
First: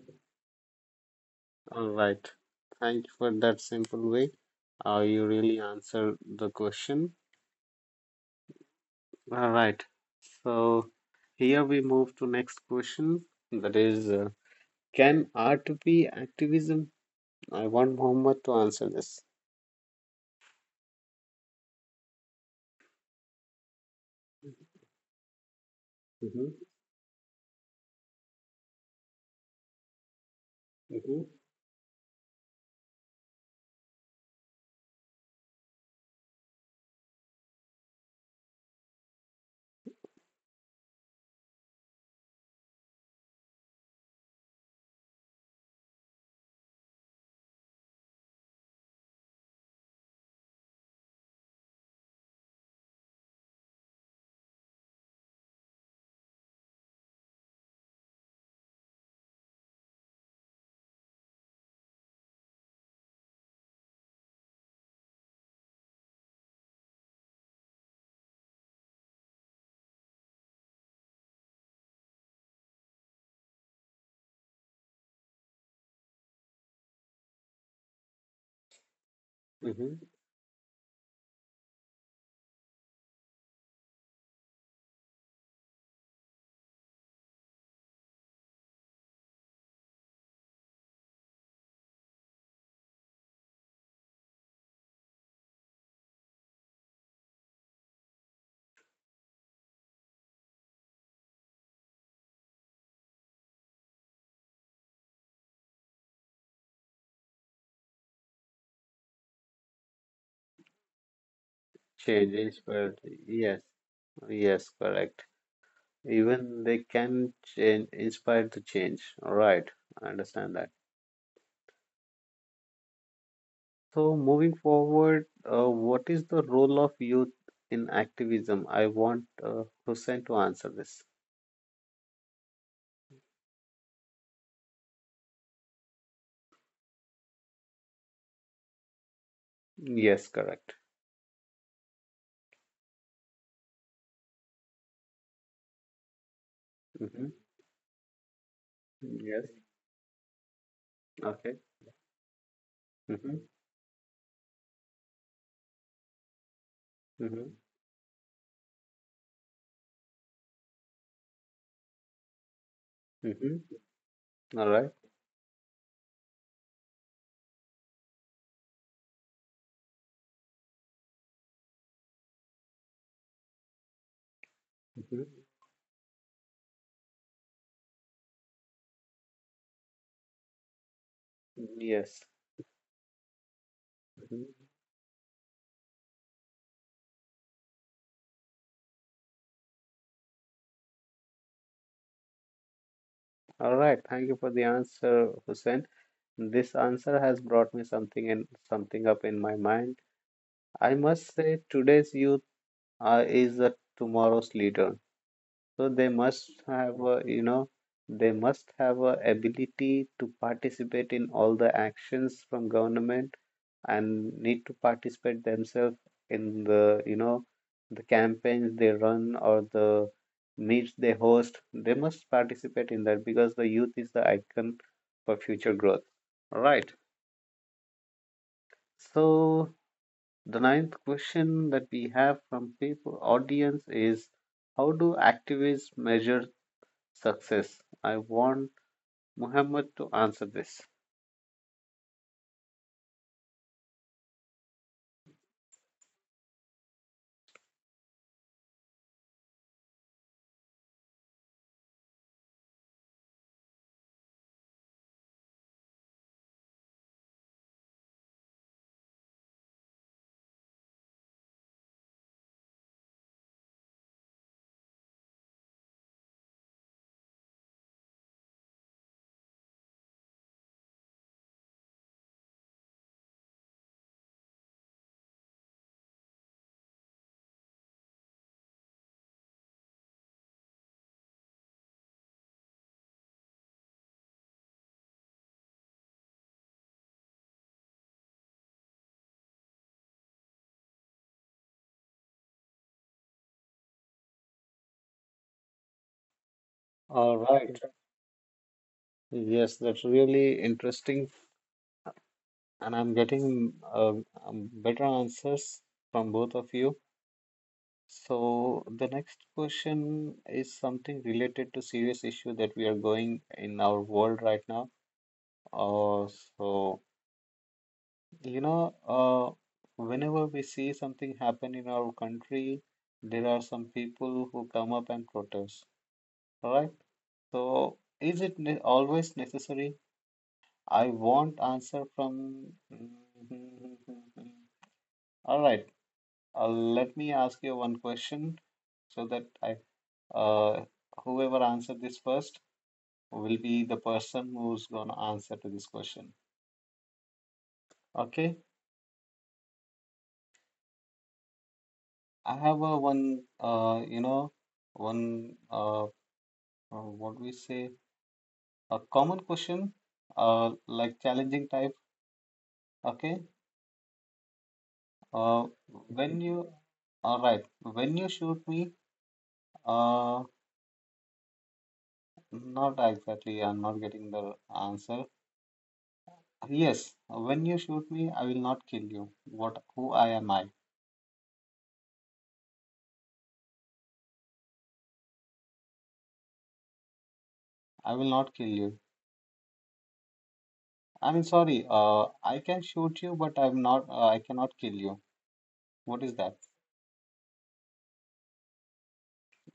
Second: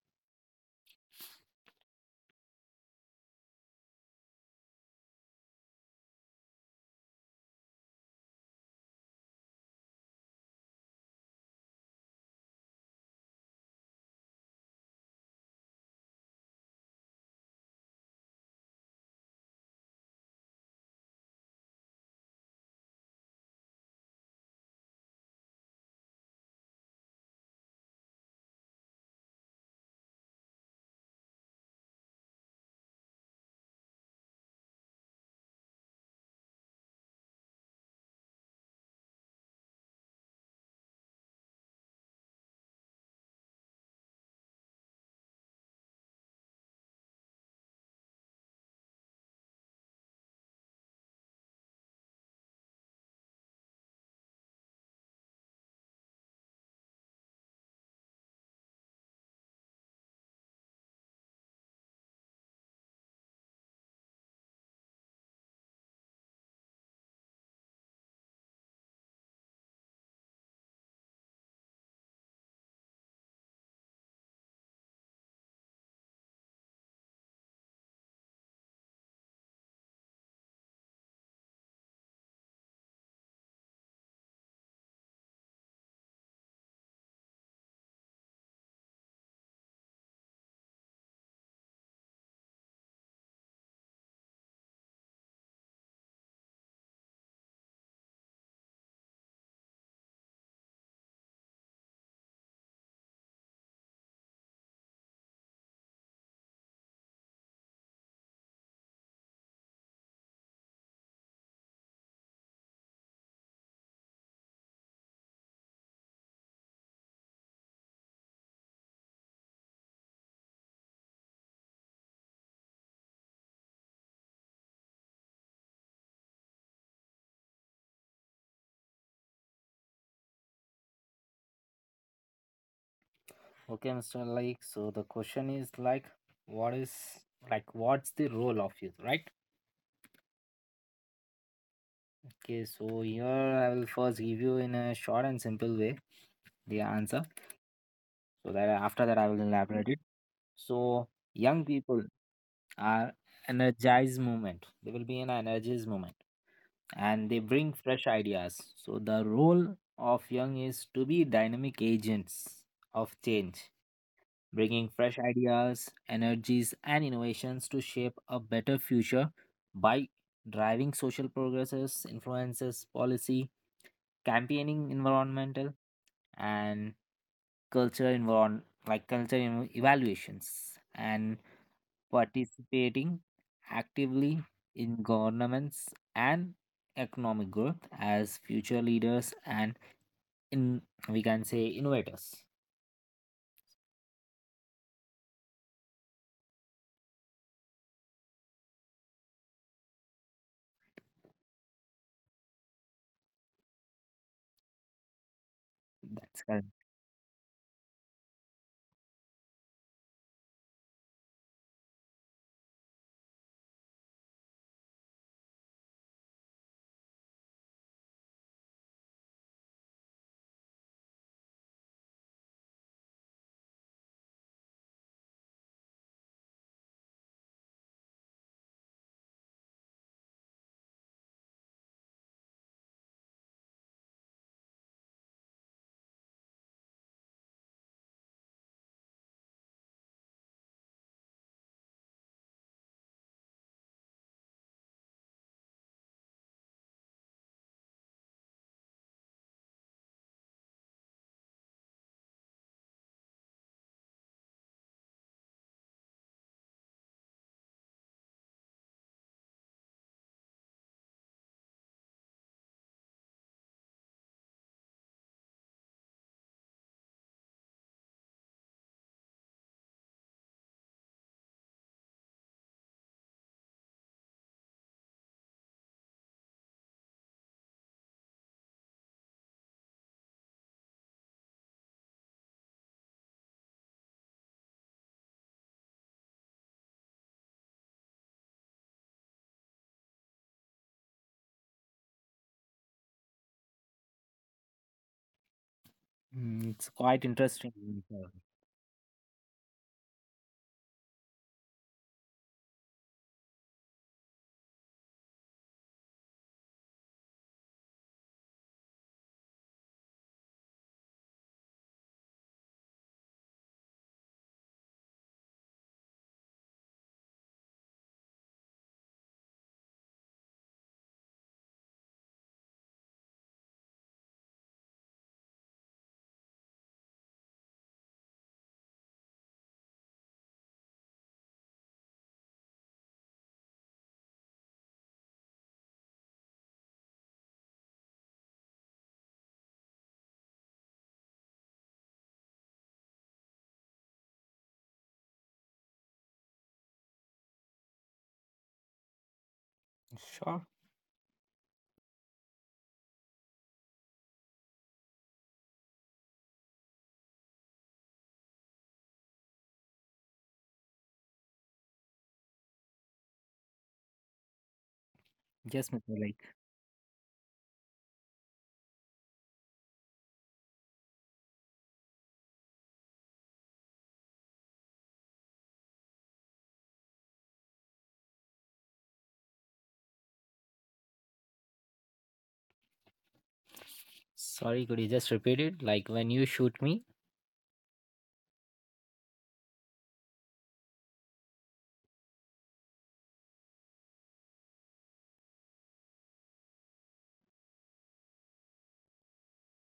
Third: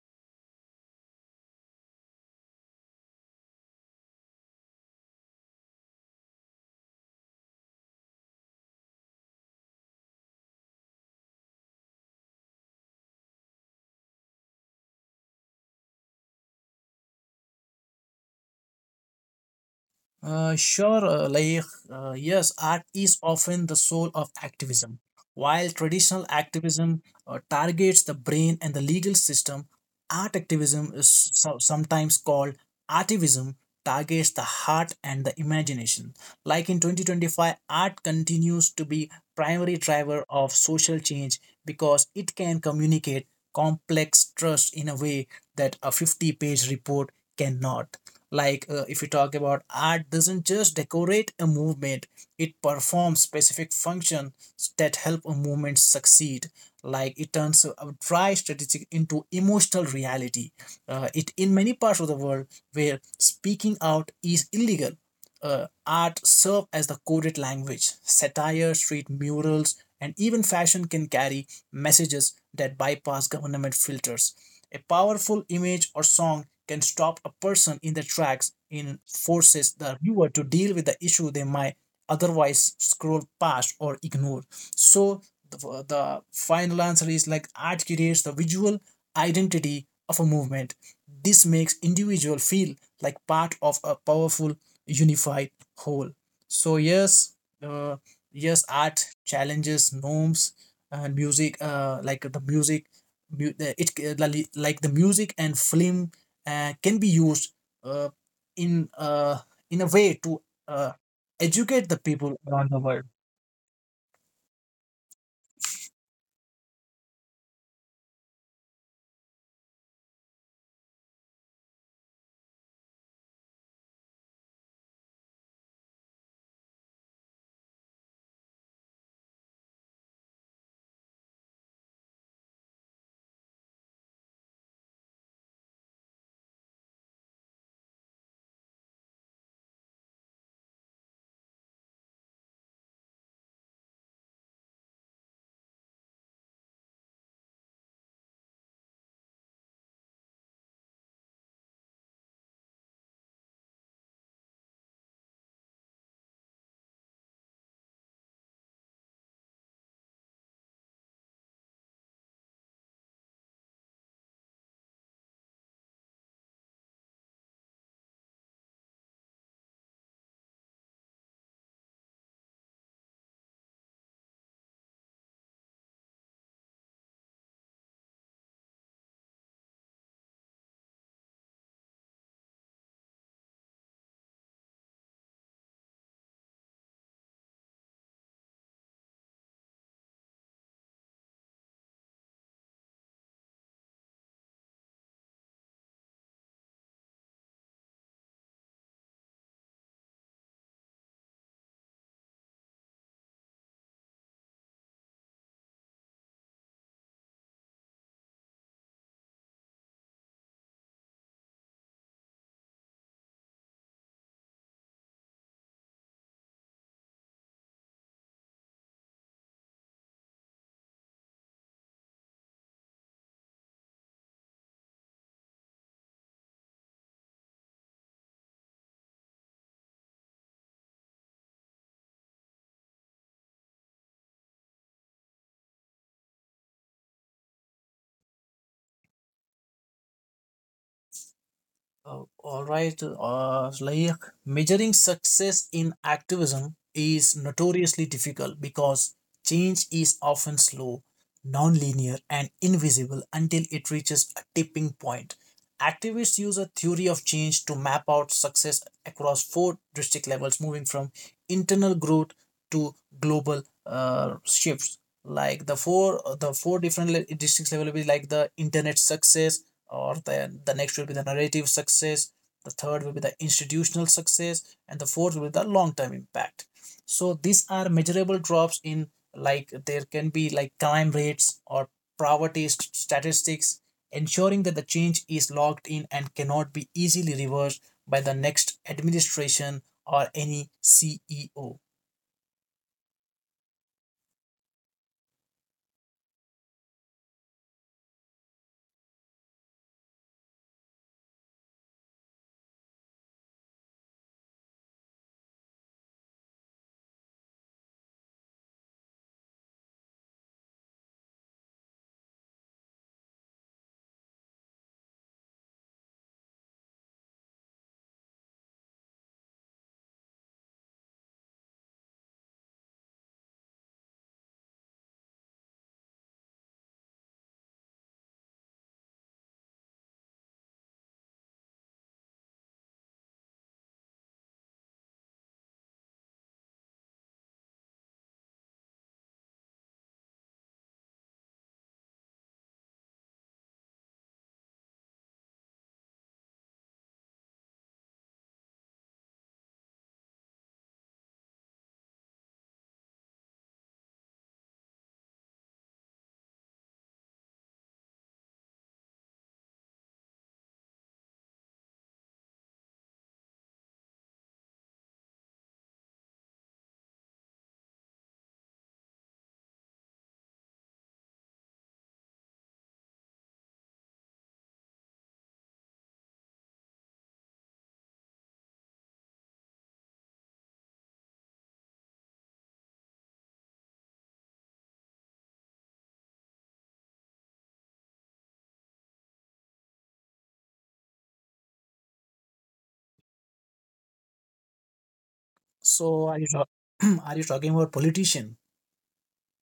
Speaker 1: all right. Thank you for that simple way. Uh, you really answered the question. All right. So, here we move to next question. That is, uh, can art be activism? I want Muhammad to answer this.
Speaker 3: Uh, sure, uh, like, uh, yes, art is often the soul of activism. While traditional
Speaker 1: Mm-hmm.
Speaker 3: activism uh, targets the brain and the legal system, art activism
Speaker 1: Mm-hmm.
Speaker 3: is so- sometimes called artivism, targets the heart and the imagination. Like in twenty twenty-five, art continues to be primary driver of social change because it can communicate complex trust in a way that a fifty-page report cannot. Like uh, if you talk about art doesn't just decorate a movement, it performs specific functions that help a movement succeed. Like it turns a dry strategy into emotional reality. Uh, it in many parts of the world where speaking out is illegal, uh, art serve as the coded language. Satire, street murals, and even fashion can carry messages that bypass government filters. A powerful image or song can stop a person in their tracks and forces the
Speaker 1: Mm-hmm.
Speaker 3: viewer to deal with the issue they might otherwise scroll past or ignore. So, the, the final answer is like art creates the visual identity of a movement. This makes individual feel like part of a powerful unified whole. So yes, uh, yes art challenges norms, and music uh, like the music mu- the- it uh, li- like the music and film uh, can be used uh, in uh, in a way to uh, educate the people.
Speaker 1: Changes, but yes, yes, correct. Even they can change, inspire to change. All right, I understand that. So moving forward, uh, what is the role of youth in activism? I want uh, Hussein to answer this.
Speaker 2: Okay, mister Like, so the question is like, what is like, what's the role of youth, right?
Speaker 1: Yes, correct.
Speaker 2: Okay, so here I will first give you in a short and simple way the answer,
Speaker 1: Mm-hmm.
Speaker 2: so that after that I will
Speaker 1: Yes.
Speaker 2: elaborate it. So young
Speaker 1: Okay.
Speaker 2: people are
Speaker 1: Mm-hmm.
Speaker 2: energized movement. They will be an energized movement, and they
Speaker 1: Mm-hmm.
Speaker 2: bring fresh ideas. So the role of young is to be dynamic agents of change,
Speaker 1: Mm-hmm. All
Speaker 2: bringing
Speaker 1: right.
Speaker 2: fresh ideas, energies, and innovations to shape a better future by driving social progresses, influences, policy, campaigning
Speaker 1: Mm-hmm.
Speaker 2: environmental and culture environ like culture en- evaluations, and
Speaker 1: Yes.
Speaker 2: participating actively
Speaker 1: Mhm.
Speaker 2: in governments and economic growth as future leaders and in, we can say, innovators.
Speaker 1: All right. Thank you for the answer, Hussein. This answer has brought me something in something up in my mind. I must say today's youth uh, is a tomorrow's leader. So they
Speaker 2: That's
Speaker 1: must
Speaker 2: correct.
Speaker 1: have a, you know, they must have a ability to participate in all the actions from government and need to participate themselves in the, you know, the campaigns they run or the meets they host. They must participate in that because the youth is the icon for future growth. All right. So the ninth question that we have from people audience is how do activists measure success? I want Muhammad to answer this.
Speaker 3: Uh, all right. Uh, like measuring success in activism is notoriously difficult because change is often slow, non-linear, and invisible until it reaches a tipping point. Activists use a theory of change to map out success across four district levels, moving from internal growth to global uh, shifts. Like the four the four different le- districts level will be like the internet success, or the the next will be the narrative success, the third will be the institutional success, and the fourth will be the long term impact. So these are measurable drops in, like there can be like crime rates or poverty st- statistics, ensuring that the change is locked in and cannot be easily reversed by the next administration or any C E O.
Speaker 2: Mm, it's quite
Speaker 1: All right.
Speaker 2: interesting so.
Speaker 1: Yes, that's really interesting, and I'm getting uh, um, better answers from both of you. So the next question is something related to serious issue that we are going in our world right now. Uh, so you know, uh, whenever we see something happen in our country, there are some people who come up and protest, all right? So, is it ne always necessary? I want answer from. All right, uh, let me ask you one question so that I, uh, whoever answered this first will be the person who's gonna answer to this question. Okay,
Speaker 2: Sure.
Speaker 1: I have a one, uh, you know, one, uh, uh, what do we say, a common question, uh, like challenging type. Okay, uh,
Speaker 2: Yes, Mithun,
Speaker 1: when
Speaker 2: like.
Speaker 1: you, all right, when you shoot me. Uh, Not exactly. I'm not getting the answer. Yes, when you shoot me, I will not kill you. What? Who I am I?
Speaker 2: Sorry, could you just repeat it? Like when you shoot me.
Speaker 1: I will not kill you. I mean, sorry. Uh, I can shoot you, but I'm not. Uh, I cannot kill you. What is
Speaker 3: so are
Speaker 1: that?
Speaker 3: you ta- are you talking about politician?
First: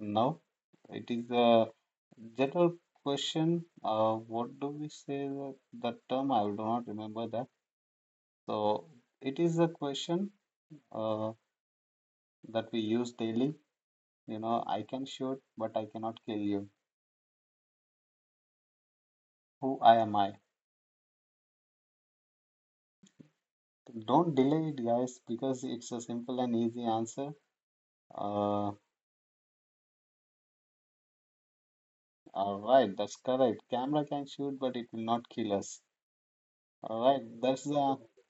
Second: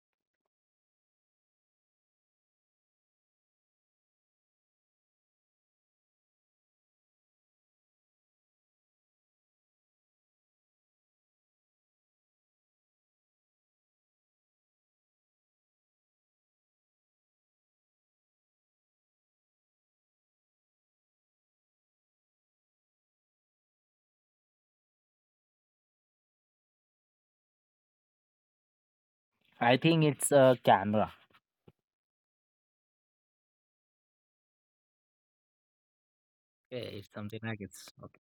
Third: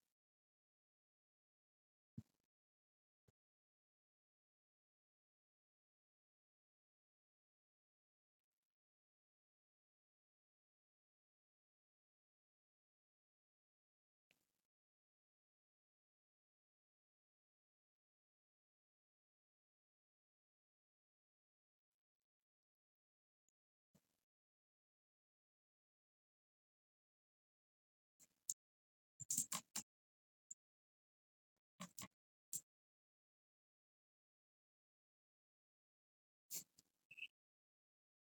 Speaker 1: No, it is a general question. Uh, what do we say that, that term? I do not remember that. So it is a question. Uh, that we use daily. You know, I can shoot, but I cannot kill you. Who I am I? Don't delay it, guys, because it's a simple and easy answer. Uh,
Speaker 2: I think it's a camera.
Speaker 1: all right, that's correct. Camera can shoot, but it will not kill us.
Speaker 2: Okay,
Speaker 1: All
Speaker 2: it's
Speaker 1: right,
Speaker 2: something like
Speaker 1: that's
Speaker 2: it's
Speaker 1: the.
Speaker 2: okay.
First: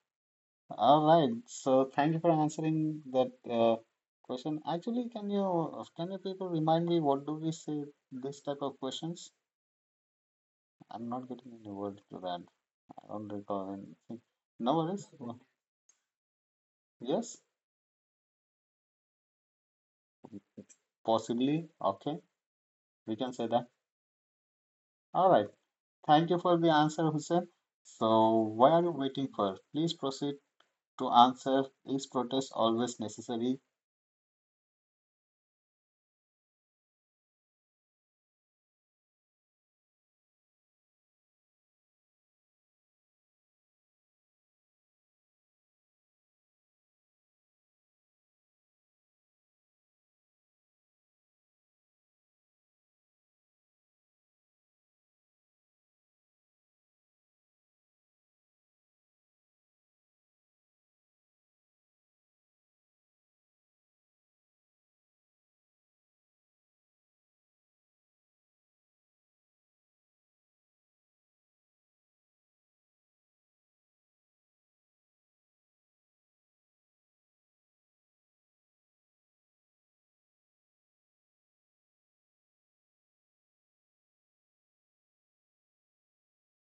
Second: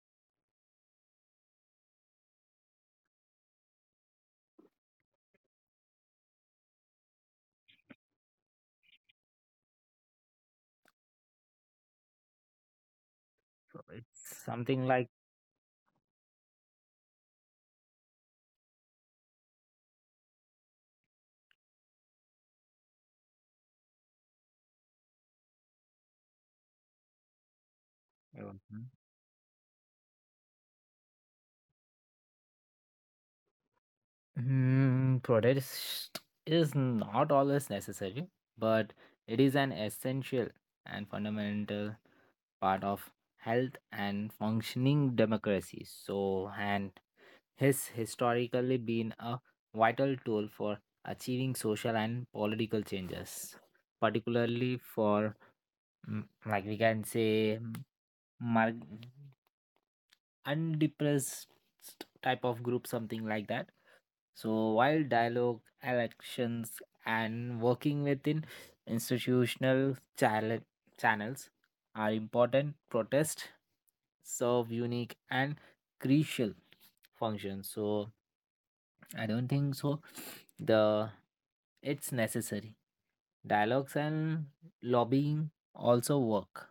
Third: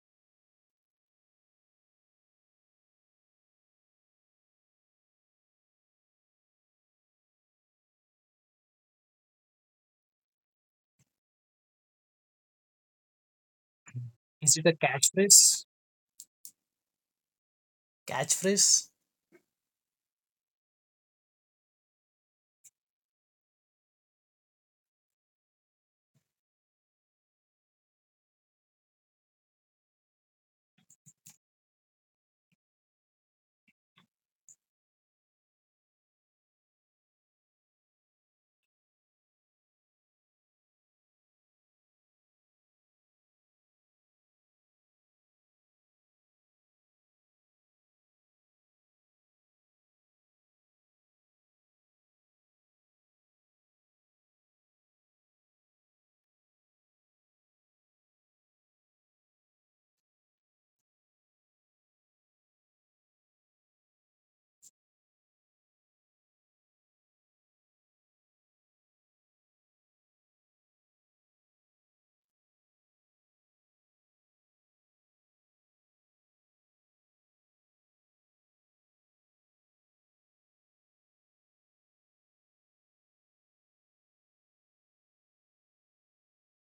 Speaker 1: All right, so thank you for answering that uh, question. Actually, can you can you people remind me what do we say this type of questions? I'm not getting any word to that. I don't recall
Speaker 2: So
Speaker 1: anything.
Speaker 2: it's
Speaker 3: Is it a
Speaker 1: No
Speaker 2: something
Speaker 1: worries.
Speaker 2: like
Speaker 3: catchphrase?
Speaker 1: Yes,
Speaker 3: Catchphrase?
Speaker 1: possibly. Okay, we can say that. All right. Thank you for the answer, Hussein. So,
Speaker 2: I don't
Speaker 1: why are
Speaker 2: know.
Speaker 1: you waiting for? Please proceed to answer. Is protest always necessary?
Speaker 2: Hmm, protest is not always necessary, but it is an essential and fundamental part of health and functioning democracy. So, and has historically been a vital tool for achieving social and political changes, particularly for, mm, like we can say, mm, mar- undepressed type of group, something like that. So while dialogue, elections, and working within institutional chale- channels are important, protests serve unique and crucial functions. So I don't think so. The it's necessary. Dialogues and lobbying also work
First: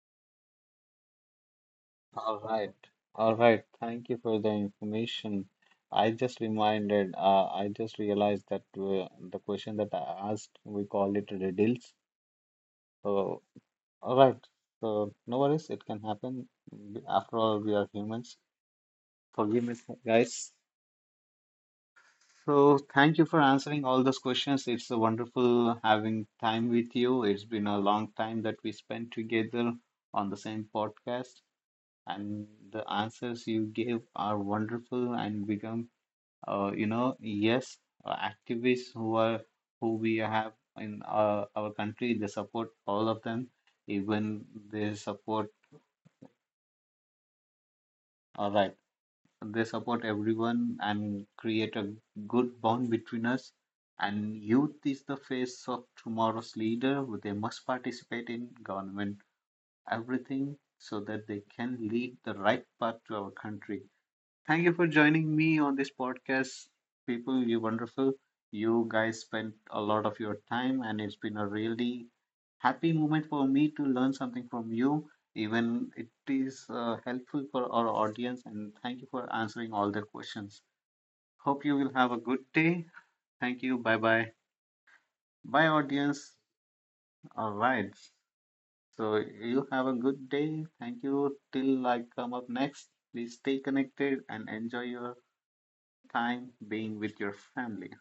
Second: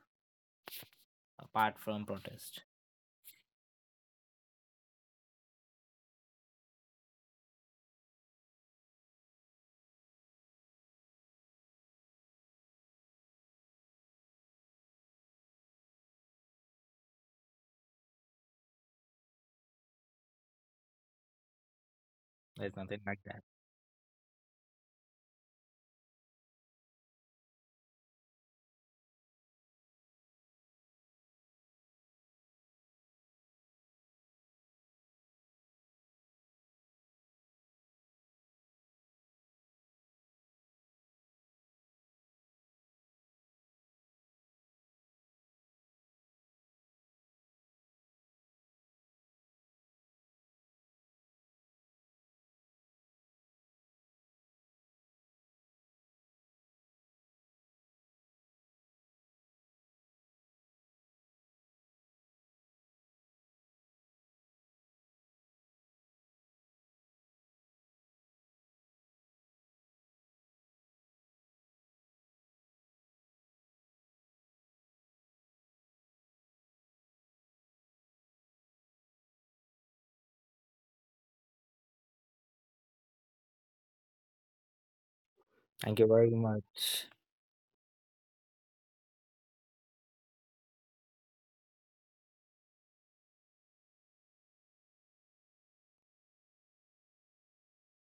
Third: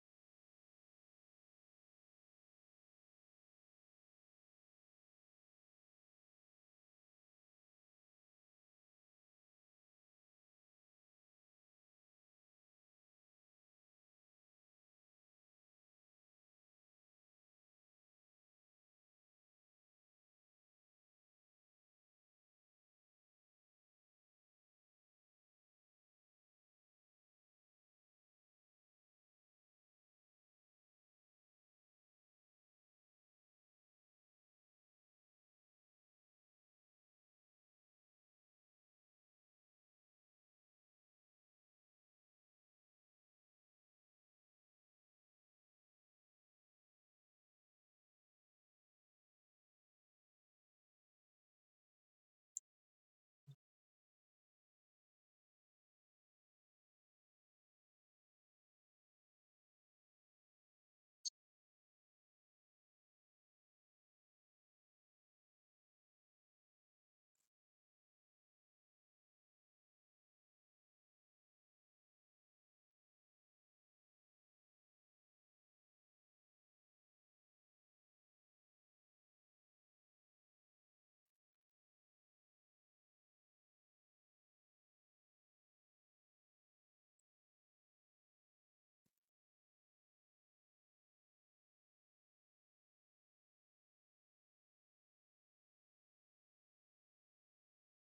Speaker 2: apart from
Speaker 1: All
Speaker 2: protest.
Speaker 1: right, all right. Thank you for the information. I just reminded, uh, I just realized that uh, the question that I asked, we call it riddles. So, all right. So, no worries, it can happen. After all, we are humans. Forgive me, guys.
Speaker 2: There's
Speaker 1: So,
Speaker 2: nothing
Speaker 1: thank
Speaker 2: like
Speaker 1: you for
Speaker 2: that.
Speaker 1: answering all those questions. It's a wonderful having time with you. It's been a long time that we spent together on the same podcast, and the answers you gave are wonderful and become, uh, you know, yes, uh, activists who are who we have in our, our country. They support all of them, even they support. All right. They support everyone and create a good bond between us. And youth is the face of tomorrow's leader. They must participate in government, everything, so that they can lead the right path to our country. Thank you for joining me on this podcast, people. You're wonderful. You guys spent a lot of your time, and it's been a really happy moment for me to learn something from you. Even it is uh, helpful for our audience, and thank you for answering all the questions. Hope you will have a good day. Thank you. Bye bye. Bye,
Speaker 2: Thank you very
Speaker 1: audience.
Speaker 2: much.
Speaker 1: All right. So you have a good day. Thank you. Till I come up next, please stay connected and enjoy your time being with your family.